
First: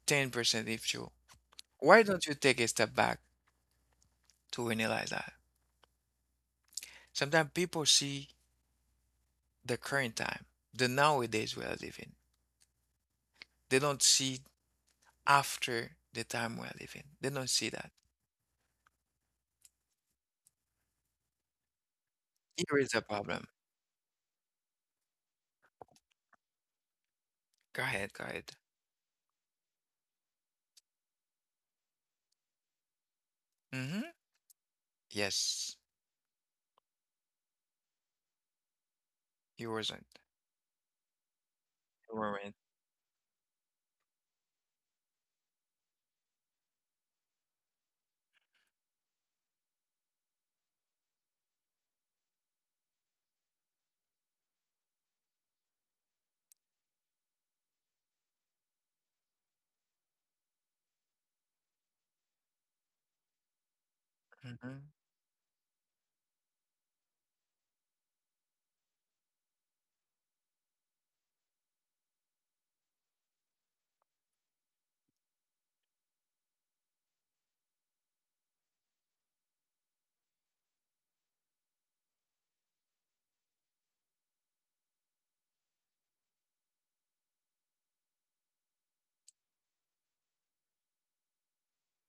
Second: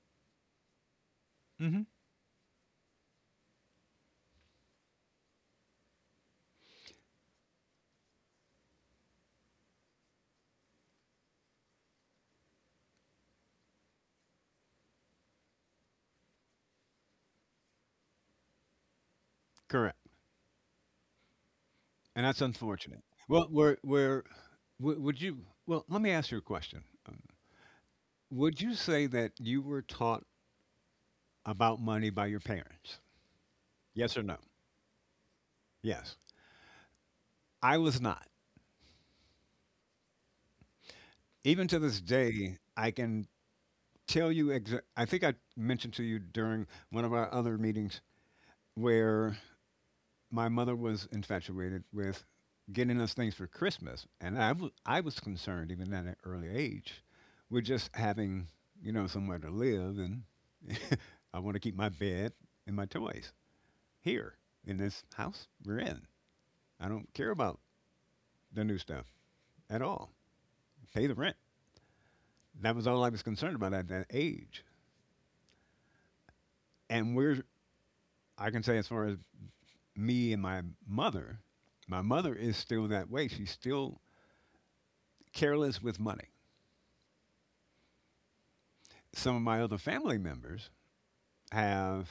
10% if true?
Mhm.
Why don't you take a step back to analyze that? Sometimes people see the current time, the nowadays we are living. They don't see after the time we are living. They don't see that.
Correct, and that's
Here is the
unfortunate. Well,
problem.
we're wou would you, well, let me ask you a question,
Go ahead, go ahead.
would you say that you were taught about money by your parents?
Mm-hmm.
Yes or no?
Yes,
Yes. I was not.
you wasn't.
Even to this
You weren't.
day, I can tell you exa I think I mentioned to you during one of our other meetings where my mother was infatuated with getting us things for Christmas, and I was concerned even at an early age with just having, you know, somewhere to live, and I want to keep my bed and my toys here in
Mm-hmm.
this house we're in. I don't care about the new stuff at all. Pay the rent. That was all I was concerned about at that age. And we're I can say as far as me and mother, my mother is still that way. She's still careless with money. Some of my other family members have,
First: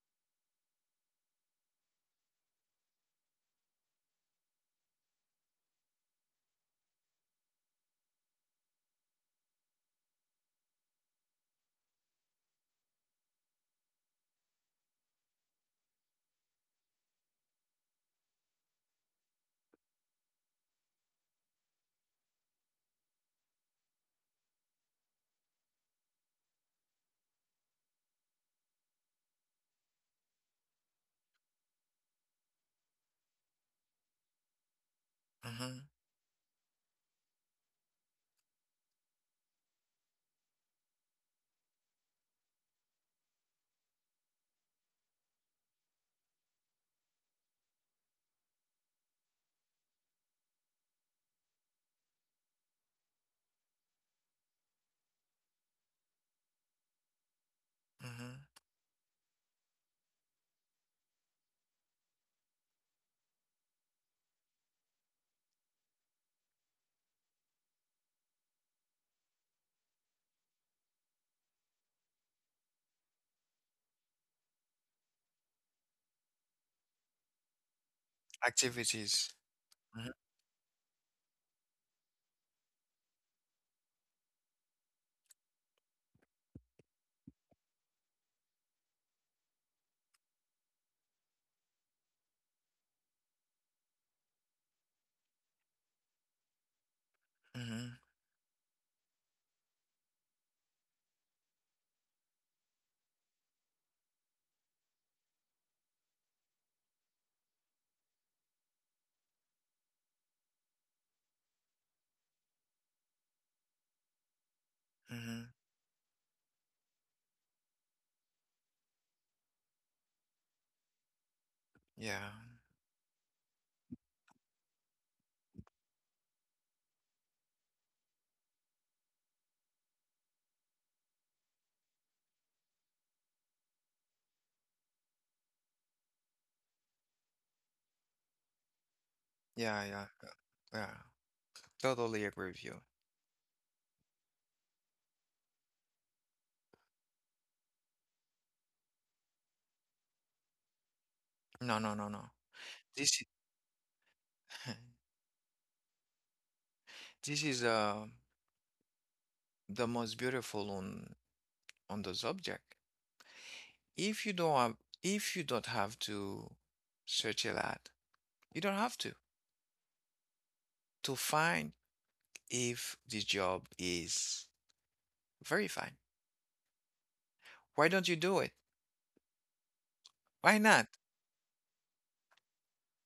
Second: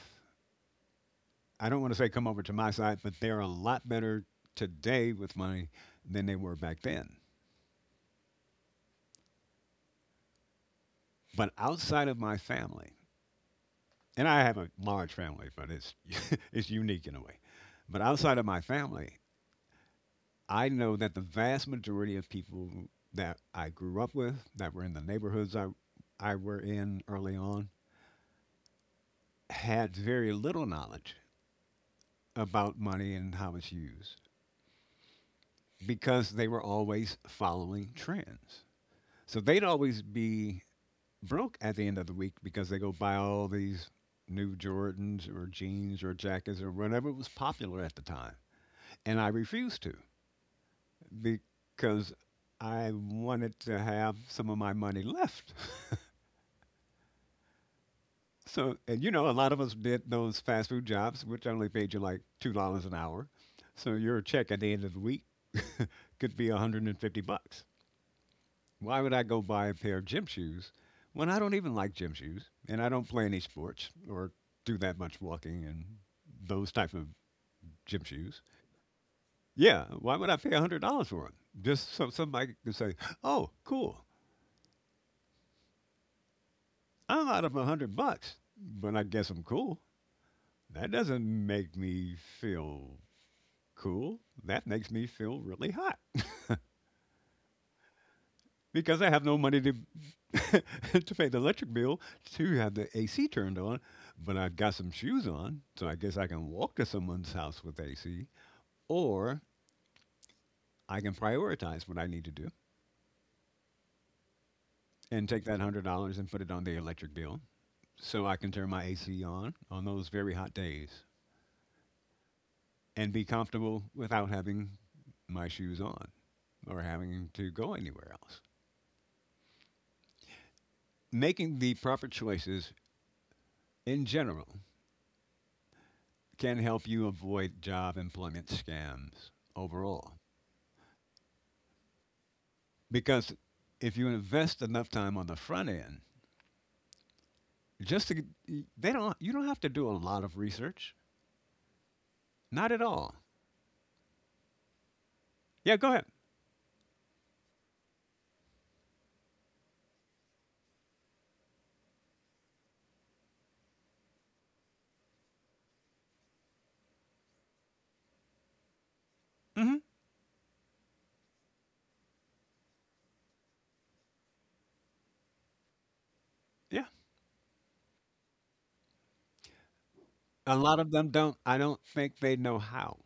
I don't want to say come over to my side, but they're a lot better today with money than they were back then. But outside of my family, and I have a large family, but it's it's unique in a way. But outside of my family, I know that the vast majority of people that I grew up with, that were in the neighborhoods I were in early on, had very little knowledge about money and how it's used
Mm-hmm.
because they were always following trends. So they'd always be broke at the end of the week because they go buy all these new Jordans or jeans or jackets or whatever was popular at the time. And I refused to because I wanted to have some of my money left.
Mm-hmm.
So, and you know, a lot of us did those fast food jobs, which only paid you like $2 an hour. So your check at the end of the week could be 150 bucks. Why would I go buy a pair of gym shoes when I don't even like gym shoes and I don't play any sports or do that much walking and those type of gym shoes?
Activities.
Yeah,
Mm-hmm.
why would I pay $100 for them? Just so somebody can say, "Oh, cool, I'm out of 100 bucks, but I guess I'm cool." That doesn't make me feel cool. That makes me feel really hot,
Mhm.
because I have no money to to pay the electric bill to have the AC turned on. But I've got some shoes on, so I guess I can walk to someone's house with AC, or I can prioritize what I need to do and take
Mhm.
that $100 and put it on the electric bill, so I can turn my AC on those very hot days
Yeah.
and be comfortable without having my shoes on or having to go anywhere else. Making the proper choices in general can help you avoid job employment scams
Yeah, yeah.
overall.
Yeah. Yeah. Totally agree with you.
Because if you invest enough time on the front end, just to get- they don't you don't have to do a lot of research,
No, no, no, no.
not at all.
This I-
Yeah, go ahead.
this is the most beautiful on the subject. If you don't have, if you don't have to search a lot, you don't have to
hmm
find if the job is verified.
Yeah,
Why don't you do it?
a
Why
lot of
not?
them don't. I don't think they know how.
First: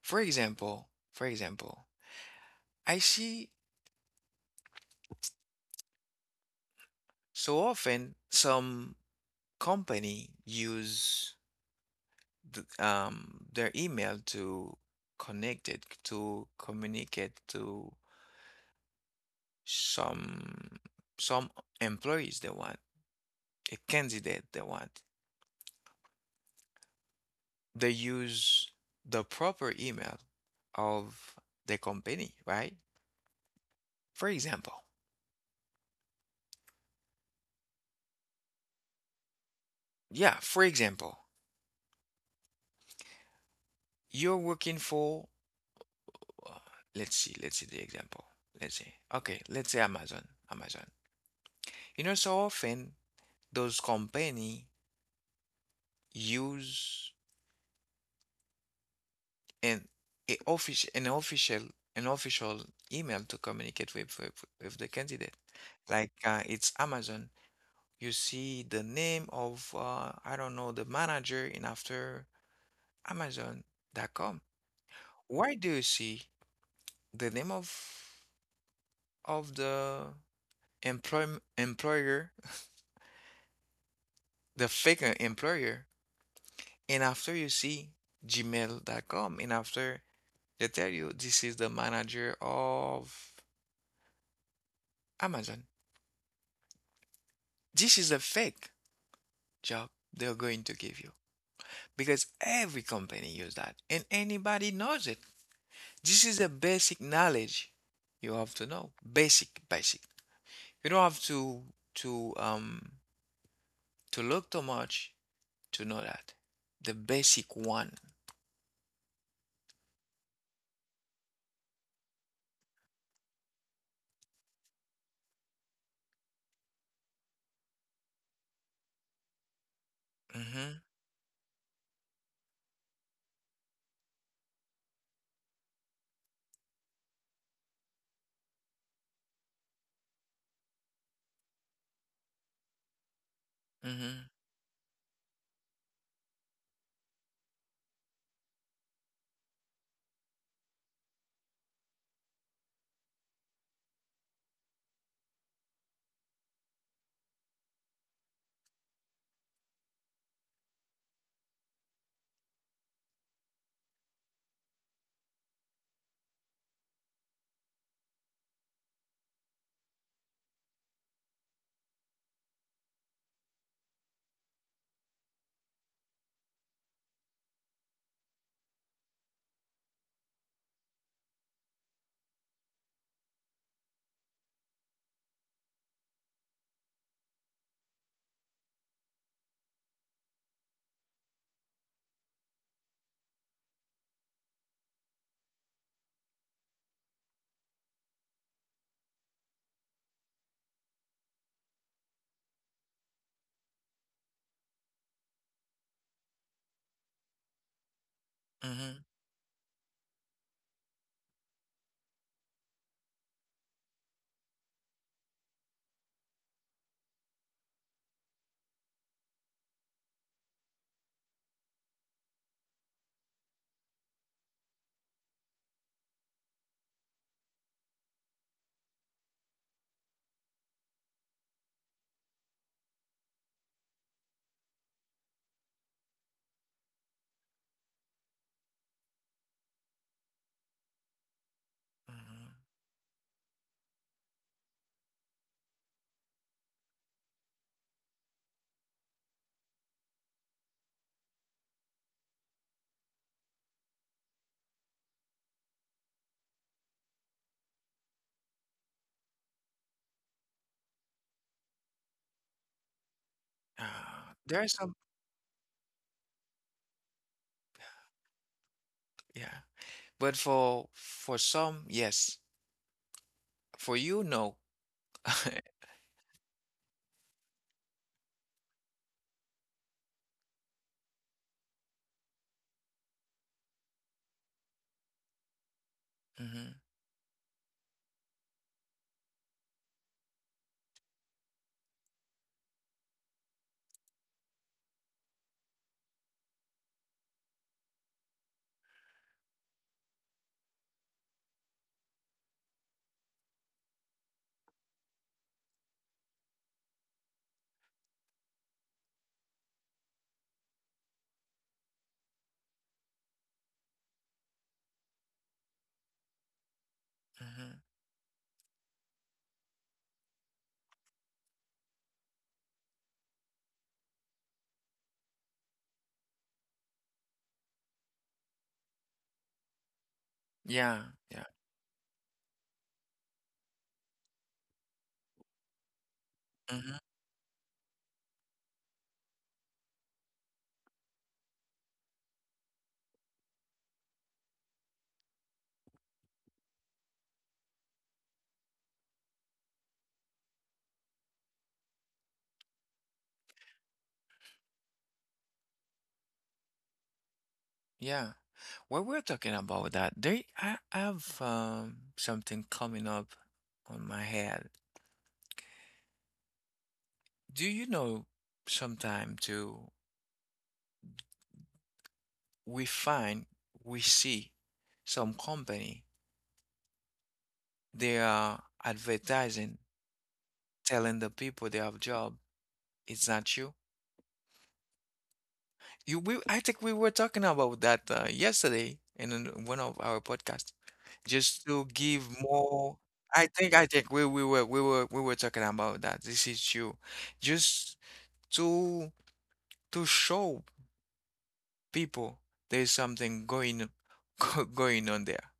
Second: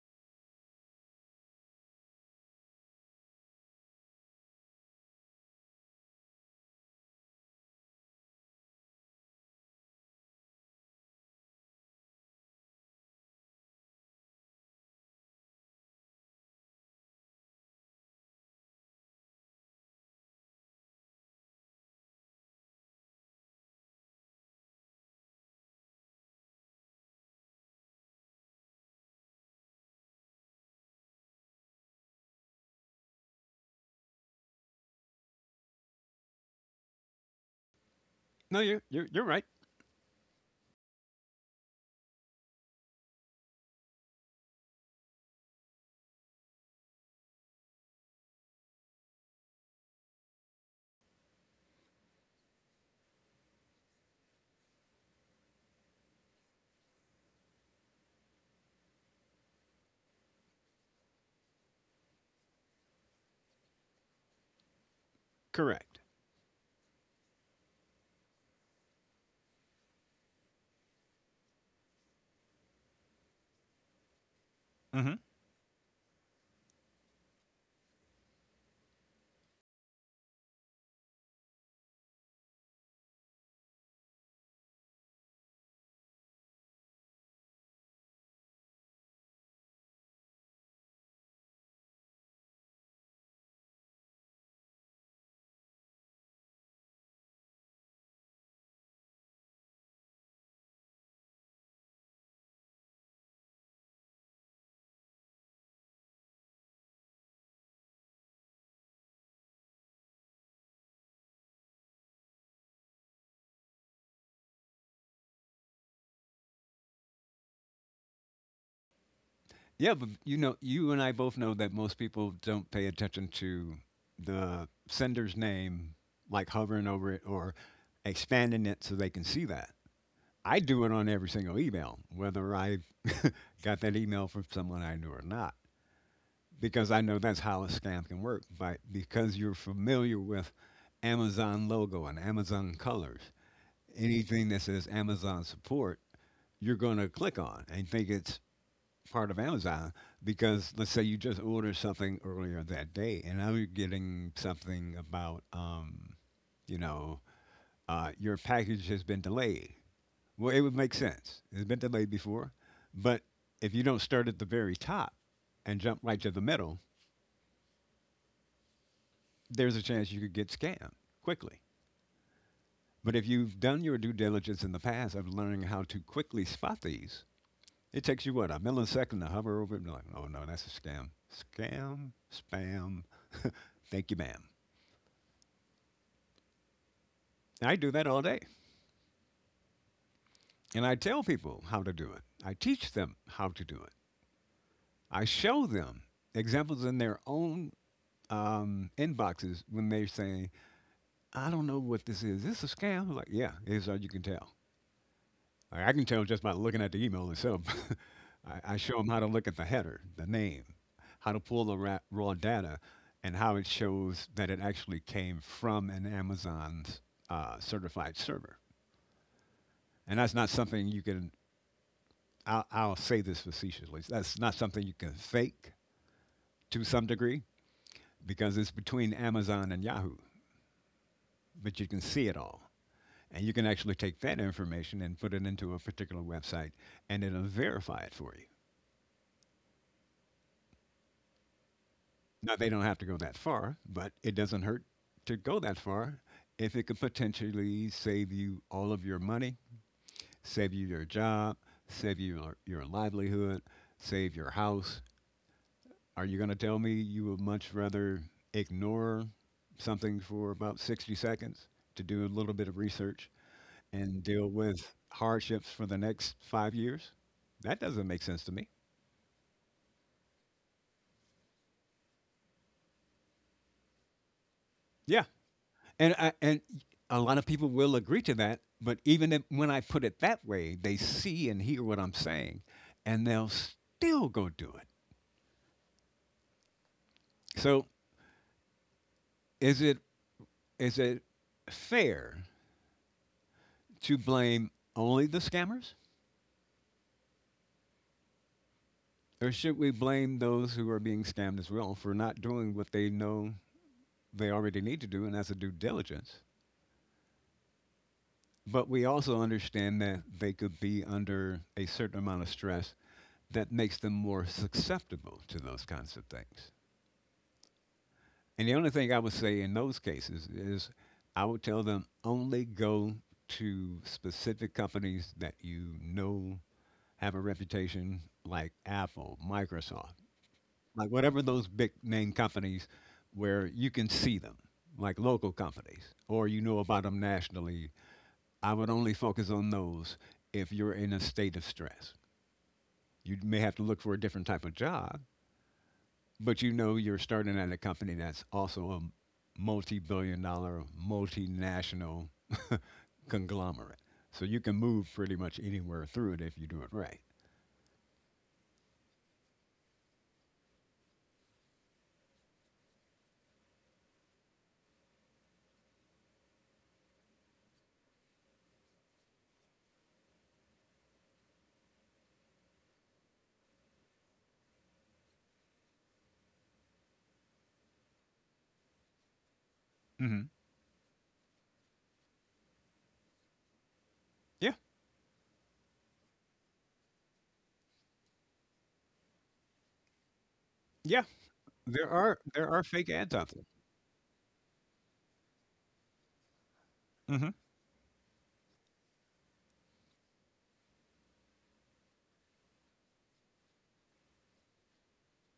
For example, I see so often some company use their email to connect it, to communicate to some some employees they want, a candidate they want. They use the proper email of the company, right? For example,
No, you're right.
yeah, for example, you're working for, uh, let's see the example. Let's see. Okay, let's say Amazon. Amazon. You know, so often those company use and a offici an official email to communicate with the candidate.
Correct.
Like it's Amazon, you see the name of I don't know the manager in after Amazon.com.
hmm
Why do you see the name of the employ employer, the fake employer, and after you see Gmail.com and after they tell you this is the manager of Amazon. This is a fake job they're going to give you because every company uses that and anybody knows it. This is the basic knowledge. You have to know basic. You don't have to to um to look too much to know that the basic one.
Yeah, but you know, you and I both know that most people don't pay attention to the sender's name, like hovering over it or expanding it so they can see that. I
Mm-hmm.
do it on every single email, whether I got that email from someone I knew or not, because I know that's how a scam can work. But because you're familiar with Amazon logo and Amazon colors,
Mm-hmm.
anything that says Amazon support, you're going to click on and think it's part of Amazon because let's say you just ordered something earlier that day and now you're getting something about, you know, your package has been delayed. Well, it would make sense. It's been delayed before, but if you don't start at the very top and jump right to the middle, there's a chance you could get scammed quickly. But if you've done your due diligence in the past of learning how to quickly spot these, it takes you what, a millisecond to hover over it and be like, oh no, that's a scam, scam, spam. Thank you, ma'am. I do that all day, and I tell people how to do it. I teach them how to do it. I show them examples in their own, inboxes when they say, I don't know what this is. Is this a scam? I'm like, yeah, it's all you can tell. Like, I can tell just by looking at the email itself. I show
Mm-hmm.
them how to look at the header, the name, how to pull the raw data, and how it shows that it actually came from an Amazon's certified server. And that's not something you can, I'll say this facetiously, that's not something you can fake to some degree because it's between Amazon and Yahoo, but you can see it all. And you can actually take that information and put it into a particular website, and it'll verify it for you.
Mm-hmm.
Now, they don't have to go that far, but it doesn't hurt to go that far if it could potentially save you all of your money, save you your job, save you your livelihood, save your house. Are you going to tell me you would much rather ignore something for about 60 seconds to do a little bit of research and deal
There are some.
with hardships for the next 5 years? That doesn't make sense to me.
Yeah, but for some yes, for you no.
Yeah, and a lot of people will agree to that. But even if, when I put it that way, they see and hear what I'm saying, and they'll still go do it.
Mm-hmm.
So is it is it fair to blame only the scammers, or should we blame those who are being scammed as well for not doing what they know they already need to do, and that's a due diligence? But we also understand that they could be under a certain amount of stress that makes them more susceptible to those kinds of things.
Mm-hmm.
And the only thing I would say in those cases is I would tell them only go to specific companies that you know have a reputation like Apple, Microsoft,
Yeah.
like
Yeah.
whatever those big name companies where you can see them, like local companies, or you know
Mm-hmm.
about them nationally. I would only focus on those if you're in a state of stress. You may have to look for a different type of job. But you're starting at a company that's also a multi billion dollar, multinational conglomerate. So you can move pretty much anywhere through it if you do it right.
Yeah. While we're talking about that, there I have something coming up on my head. Do you know sometime too we find we see some company they are advertising
Hmm.
telling the people they have job? It's not you.
Yeah.
You we I think we were talking about that yesterday in one of our podcasts
Yeah.
just to
There
give
are there are
more.
fake ads out there.
I think we were we were talking about that. This is you.
Hmm.
Just to show people there's something going going on there.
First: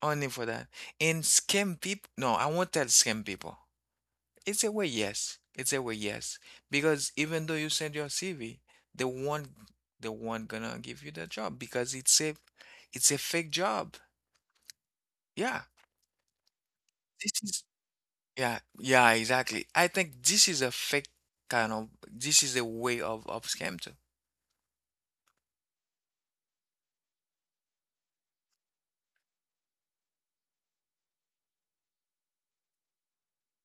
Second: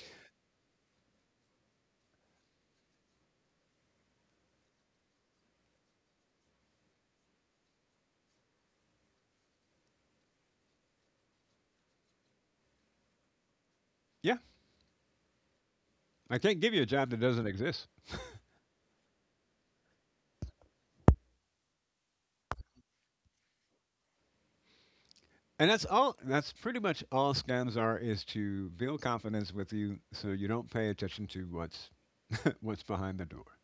Only for that. And scam people. No, I won't tell scam people. It's a way, yes. It's a way, yes. Because even though you send your CV, they won't they won't gonna give you the job because it's a fake job.
Yeah.
Yeah.
I can't give you a job that
This
doesn't
is
exist.
yeah, yeah, exactly. I think this is a fake kind of, this is a way of scam too.
And that's pretty much all scams are is to build confidence with you so you don't pay attention to what's what's behind the door.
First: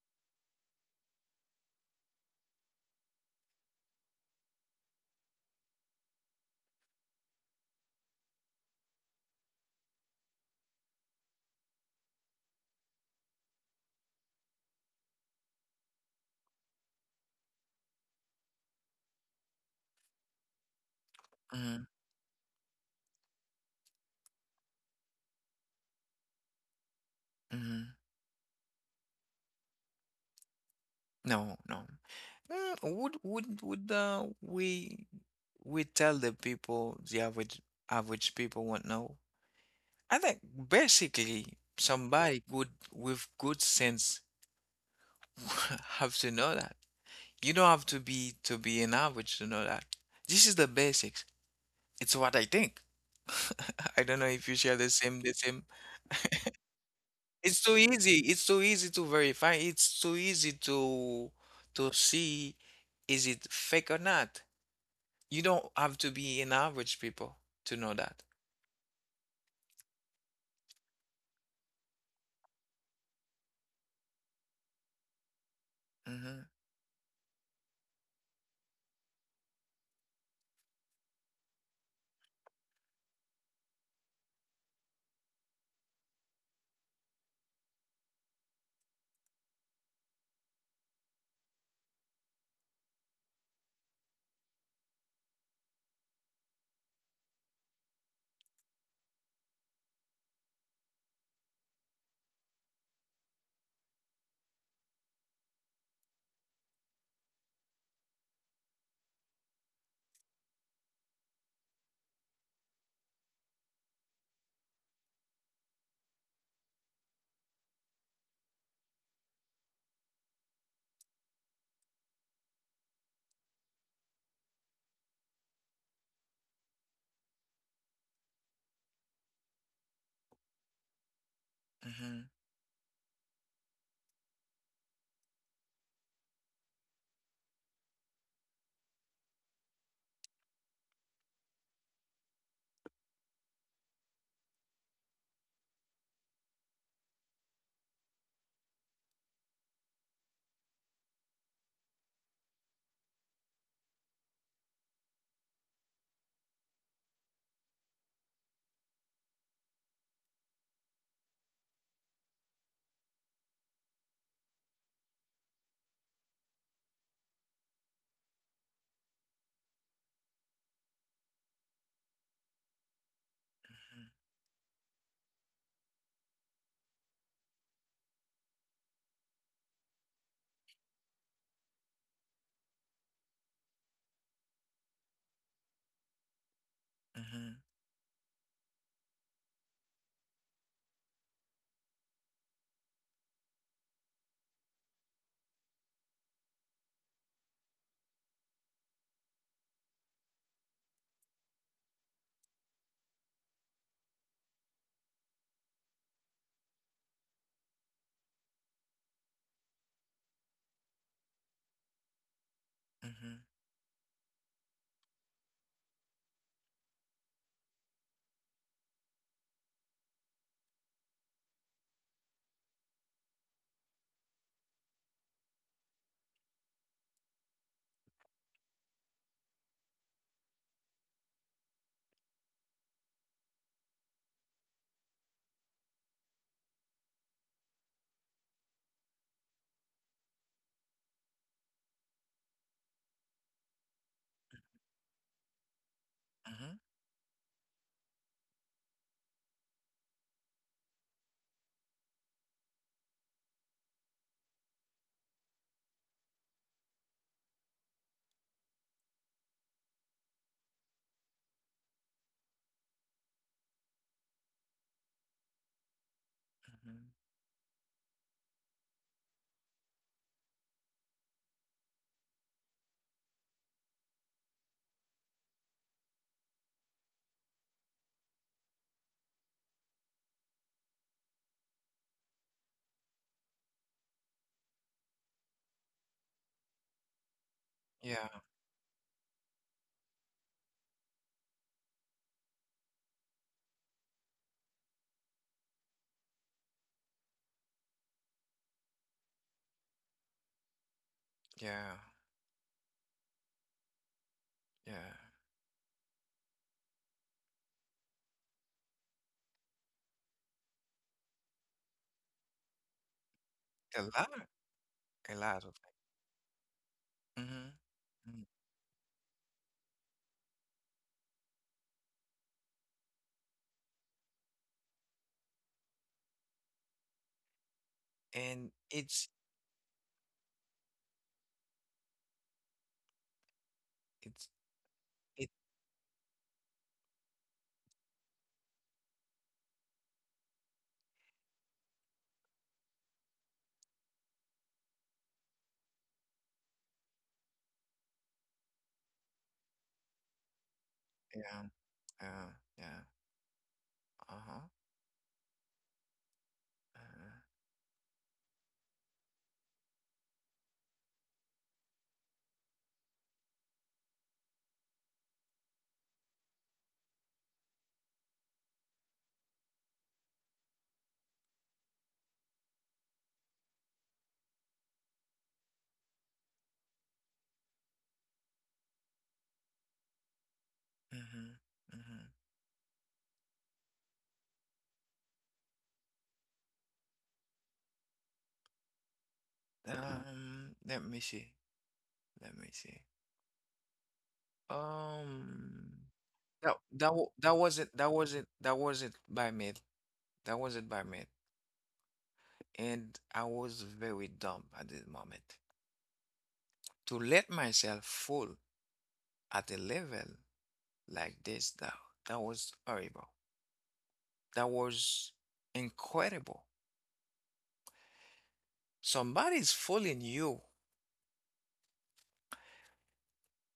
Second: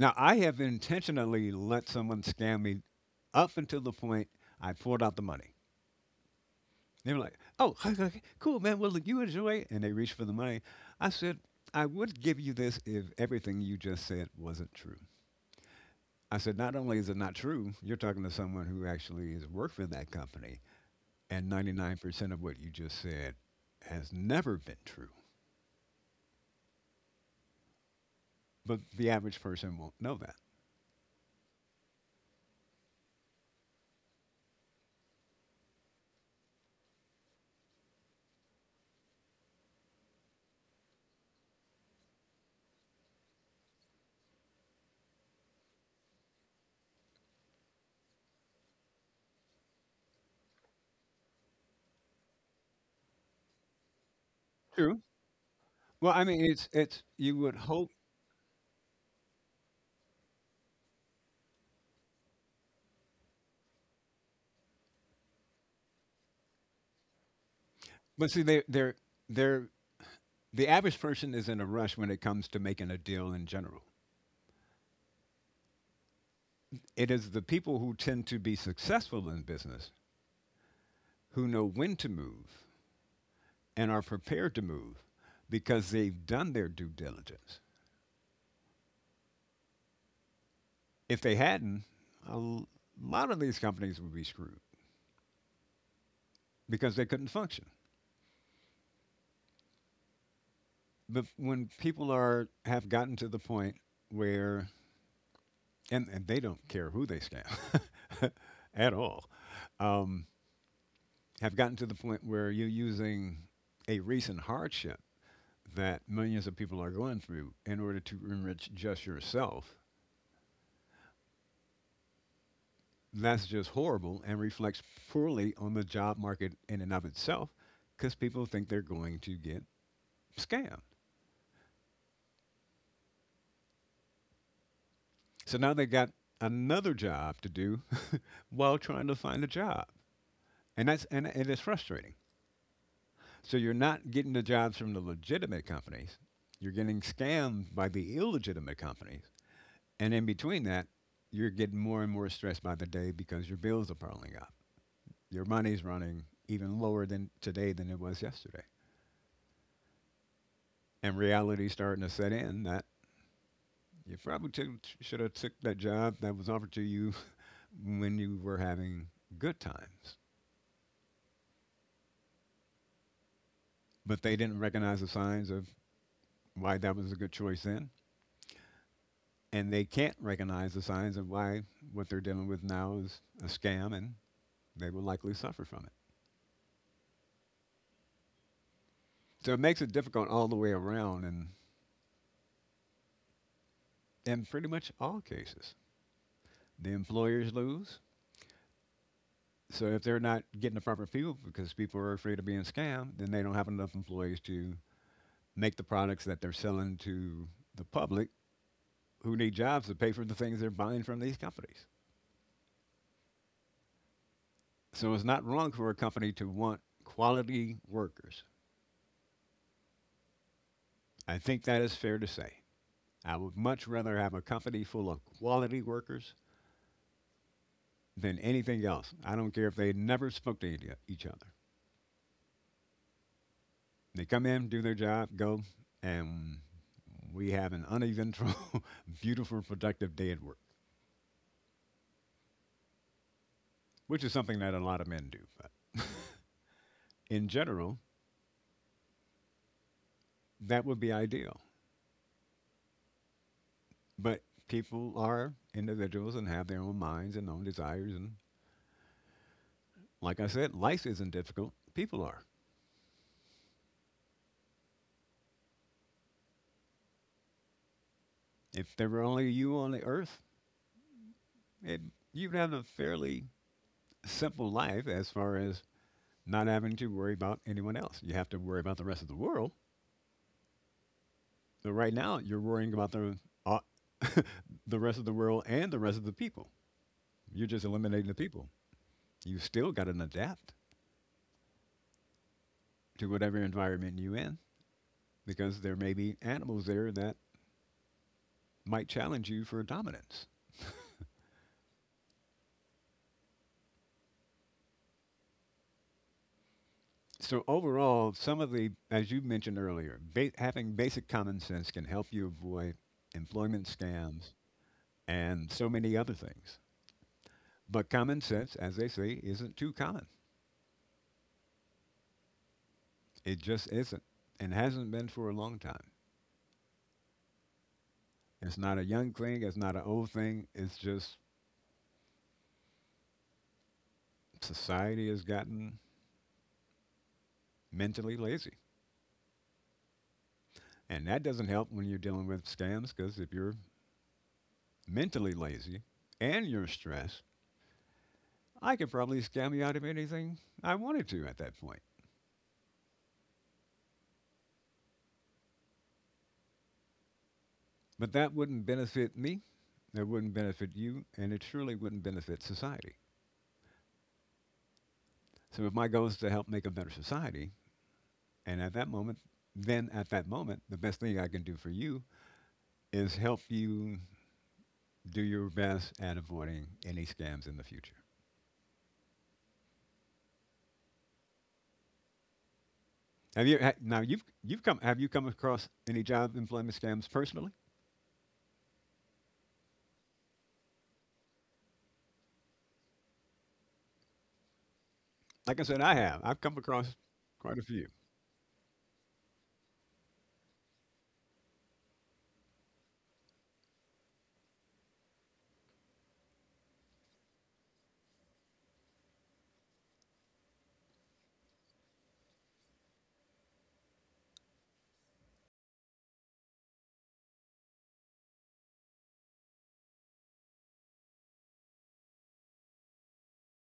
Now, I have intentionally let someone scam me up until the point I poured out the money. They were like, oh, okay, cool, man. Well, look, you enjoy it. And they reached for the money. I said, I would give you this if everything you just said wasn't true. I said, not only is it not true, you're talking to someone who actually has worked for that company, and
Mm-hmm.
99% of what you just said has never been true.
Mm-hmm.
But the average person won't know that.
No, no. Would we tell the people the average people won't know? I think basically somebody good with good sense have to know that. You don't have to be an average to know that. This is the basics. It's what I think. I don't know if you share
True.
the same.
Well, I mean, it's you would
It's too
hope,
easy. It's too easy to verify. It's too easy to see is it fake or not. You don't have to be an average people to know that.
but see, they they're the average person is in a rush when it comes to making a deal in general.
Mhm.
It is the people who tend to be successful in business who know when to move and are prepared to move because they've done their due diligence. If they hadn't, a lot of these companies would be screwed because they couldn't function. But when people are have gotten to the point where and they don't care who they scam at all, um, have gotten to the point where you're using a recent hardship that millions of people are going through in order to enrich just yourself, that's just horrible and reflects poorly on the job market in and of itself because people think they're going to get scammed.
Mhm.
So now they got another job to do while trying to find a job. And it is frustrating. So you're not getting the jobs from the legitimate companies. You're getting scammed by the illegitimate companies. And in between that, you're getting more and more stressed by the day because your bills are piling up. Your money's running even lower than today than it was yesterday. And reality's starting to set in that you probably should have took that job that was offered to you when you were having good times. But they didn't recognize the signs of why that was a good choice then. And they can't recognize the signs of why what they're dealing with now is a scam, and they will likely suffer from it.
Mhm.
So it makes it difficult all the way around and in pretty much all cases. The employers lose. So if they're not getting the proper people because people are afraid of being scammed, then they don't have enough employees to make the products that they're selling to the public who need jobs to pay for the things they're buying from these companies.
Mhm.
So it's not wrong for a company to want quality workers. I think that is fair to say. I would much rather have a company full of quality workers than anything else. I don't care if they never spoke to each other. They come in, do their job, go, and we have an uneventful, beautiful, productive day at work, which is something that a lot of men do. But
Mhm.
in general, that would be ideal. But people are individuals and have their own minds and own desires. And like I said, life isn't difficult. People are.
Mhm.
If there were only you on the earth, it, you'd have a fairly simple life as far as not having to worry about anyone else. You have to worry about the rest of the world. So right now, you're worrying about the uh, the rest of the world and the rest of the people. You're just eliminating
Yeah,
the people. You still got to adapt to whatever environment you're in because there may be animals there that might challenge you for dominance.
yeah, yeah.
So overall, as you mentioned earlier, having basic common sense can help you avoid employment
A
scams
lot, a lot
and
of
so
things.
many other things.
Mhm,
But common
mhm.
sense, as they say, isn't too common. It just isn't and hasn't been for a long time.
And
It's not a young thing, it's not an old thing. It's just
it's
society has
it.
gotten mentally lazy. And that doesn't help when you're dealing with scams because if you're mentally lazy and you're stressed, I could probably scam you out of anything I wanted to at
Yeah,
that point.
yeah, yeah. Uh huh. Uh,
But that wouldn't benefit me. That wouldn't benefit you, and it surely wouldn't benefit society. So if my goal is to help make a better society, and at that moment, then at that moment, the best thing I can do for you is help you do your best at avoiding any scams in the future.
mhm, mhm.
Have you ha- now you've come Have you come across any job employment scams personally?
Let me see. Let me see.
Like I said,
Um,
I have. I've come
that
across
that wa- that
quite a
wasn't
few.
that wasn't that wasn't by me. That wasn't by me. And I was very dumb at this moment. To let myself fall at a level like this, that, that was horrible. That was incredible. Somebody's fooling you.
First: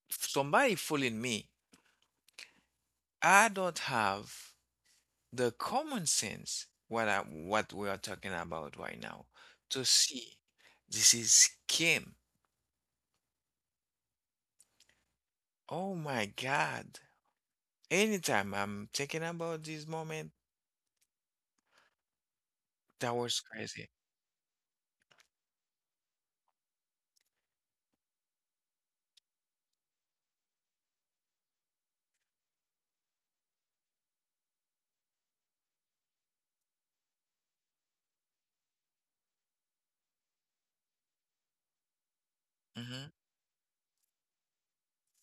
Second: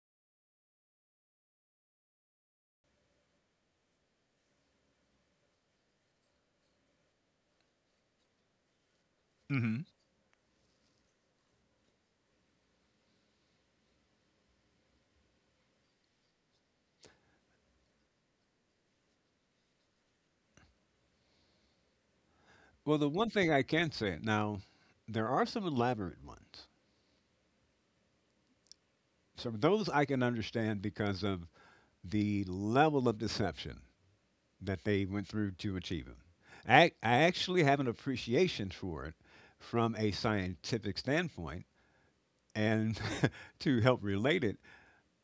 Somebody fooling me. I don't have the common sense what I, what we are talking about right now to
Hmm.
see this is Kim. Oh my God. Anytime I'm thinking about this moment,
Well, the
that
one
was
thing I
crazy.
can say now, there are some elaborate ones. So those I can understand because of the level of deception that they went through to achieve them. I actually have an appreciation for it from a scientific standpoint, and
Hmm.
to help relate it,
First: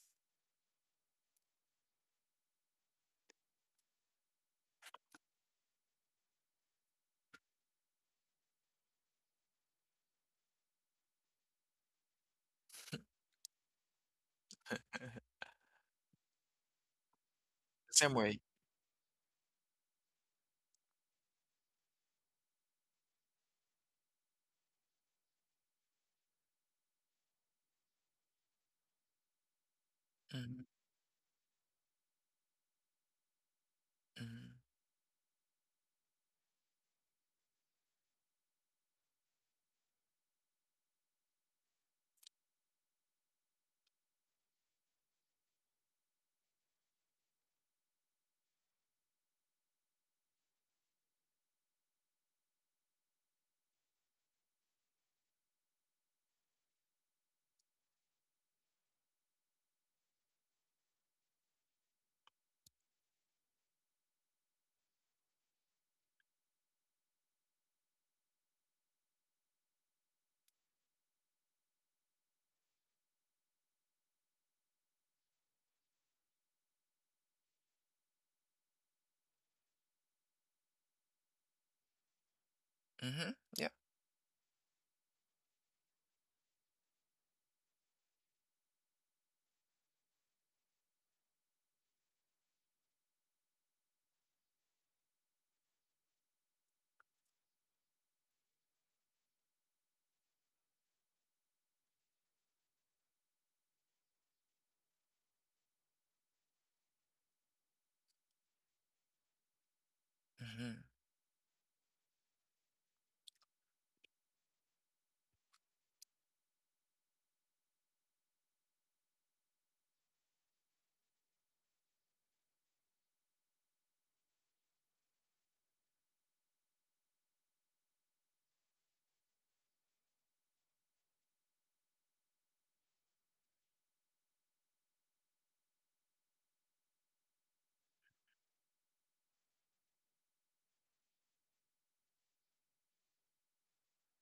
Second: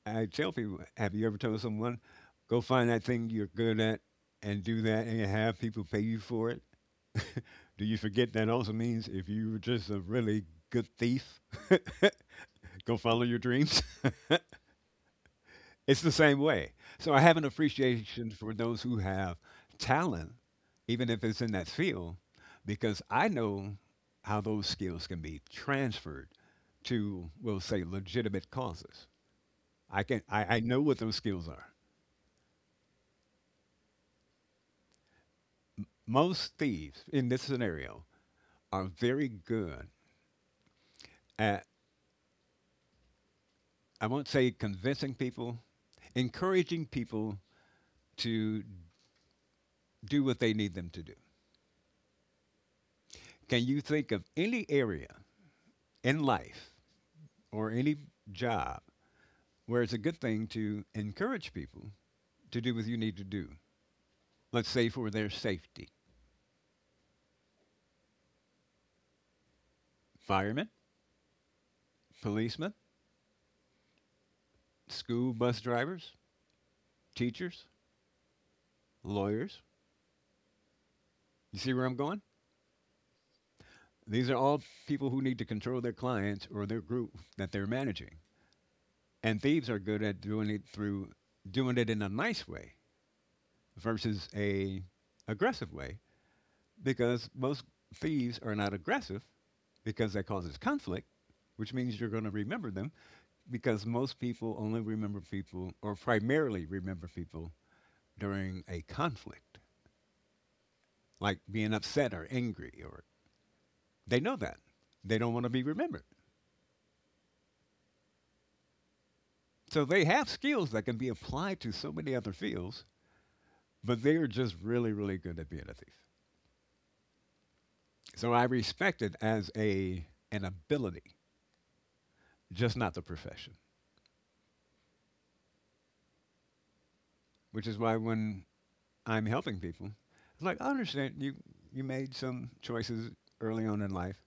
I tell people, have you ever told someone, go find that thing you're good at and do that and have people pay you for it? Do you forget that also means if you were just a really good thief, go follow your dreams? It's the same way. So I have an
The same
appreciation
way.
for those who have talent, even if it's in that field, because I know how those skills can be transferred to, we'll say, legitimate causes. I
Mhm,
know what those skills are.
mhm,
Most thieves in this scenario are very good at, I won't say convincing people, encouraging people to do what they need them to do. Can you think of any area in life or any job where it's a good thing to encourage people to do what you need to do? Let's say for their safety. Firemen, policemen, school bus drivers, teachers, lawyers. You see where I'm going?
mhm, yeah,
These are all people who need to control their clients or their group that they're managing. And thieves are good at doing it through doing it in a nice way versus a aggressive way because most thieves are not aggressive because that causes conflict, which means you're going to remember them because most people only remember people or primarily remember people during a conflict,
mhm,
like being upset or angry or they know that. They don't want to be remembered. So they have skills that can be applied to so many other fields, but they are just really, really good at being a thief. So I respect it as a an ability, just not the profession. Which is why when I'm helping people, I'm like, I understand you made some choices early on in life.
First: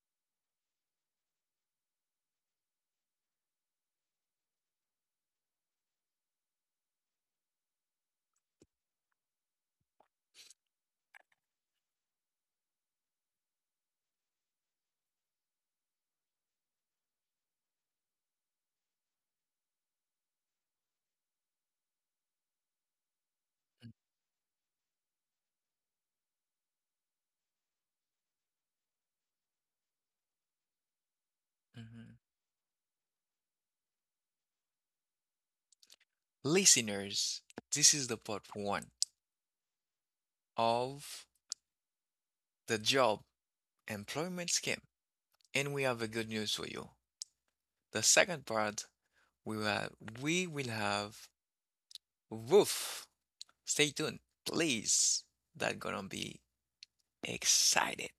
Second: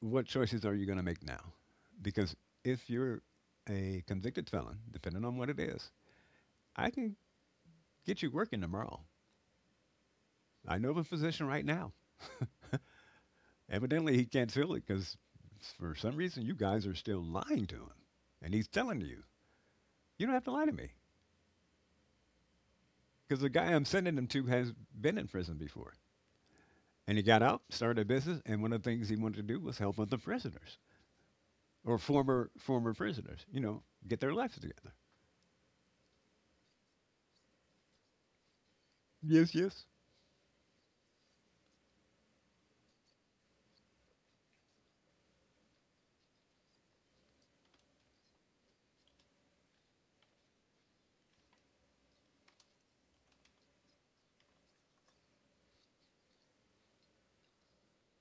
What choices are you going to make now? Because if you're a convicted felon, depending on what it is, I can get you working tomorrow. I know of a physician right now. Evidently, he can't feel it because for some reason you guys are still lying to him. And he's telling you, you don't have to lie to me because the guy I'm
mm,
sending him to has been in prison before. And he got out, started a business, and one of the things he wanted to do was help other prisoners or
mhm.
former prisoners, get their lives together.
Listeners, this is the part one
Yes, yes.
of the job employment scheme, and we have a good news for you. The second part, we will have, we will have. Woof. Stay tuned, please. That's gonna be excited.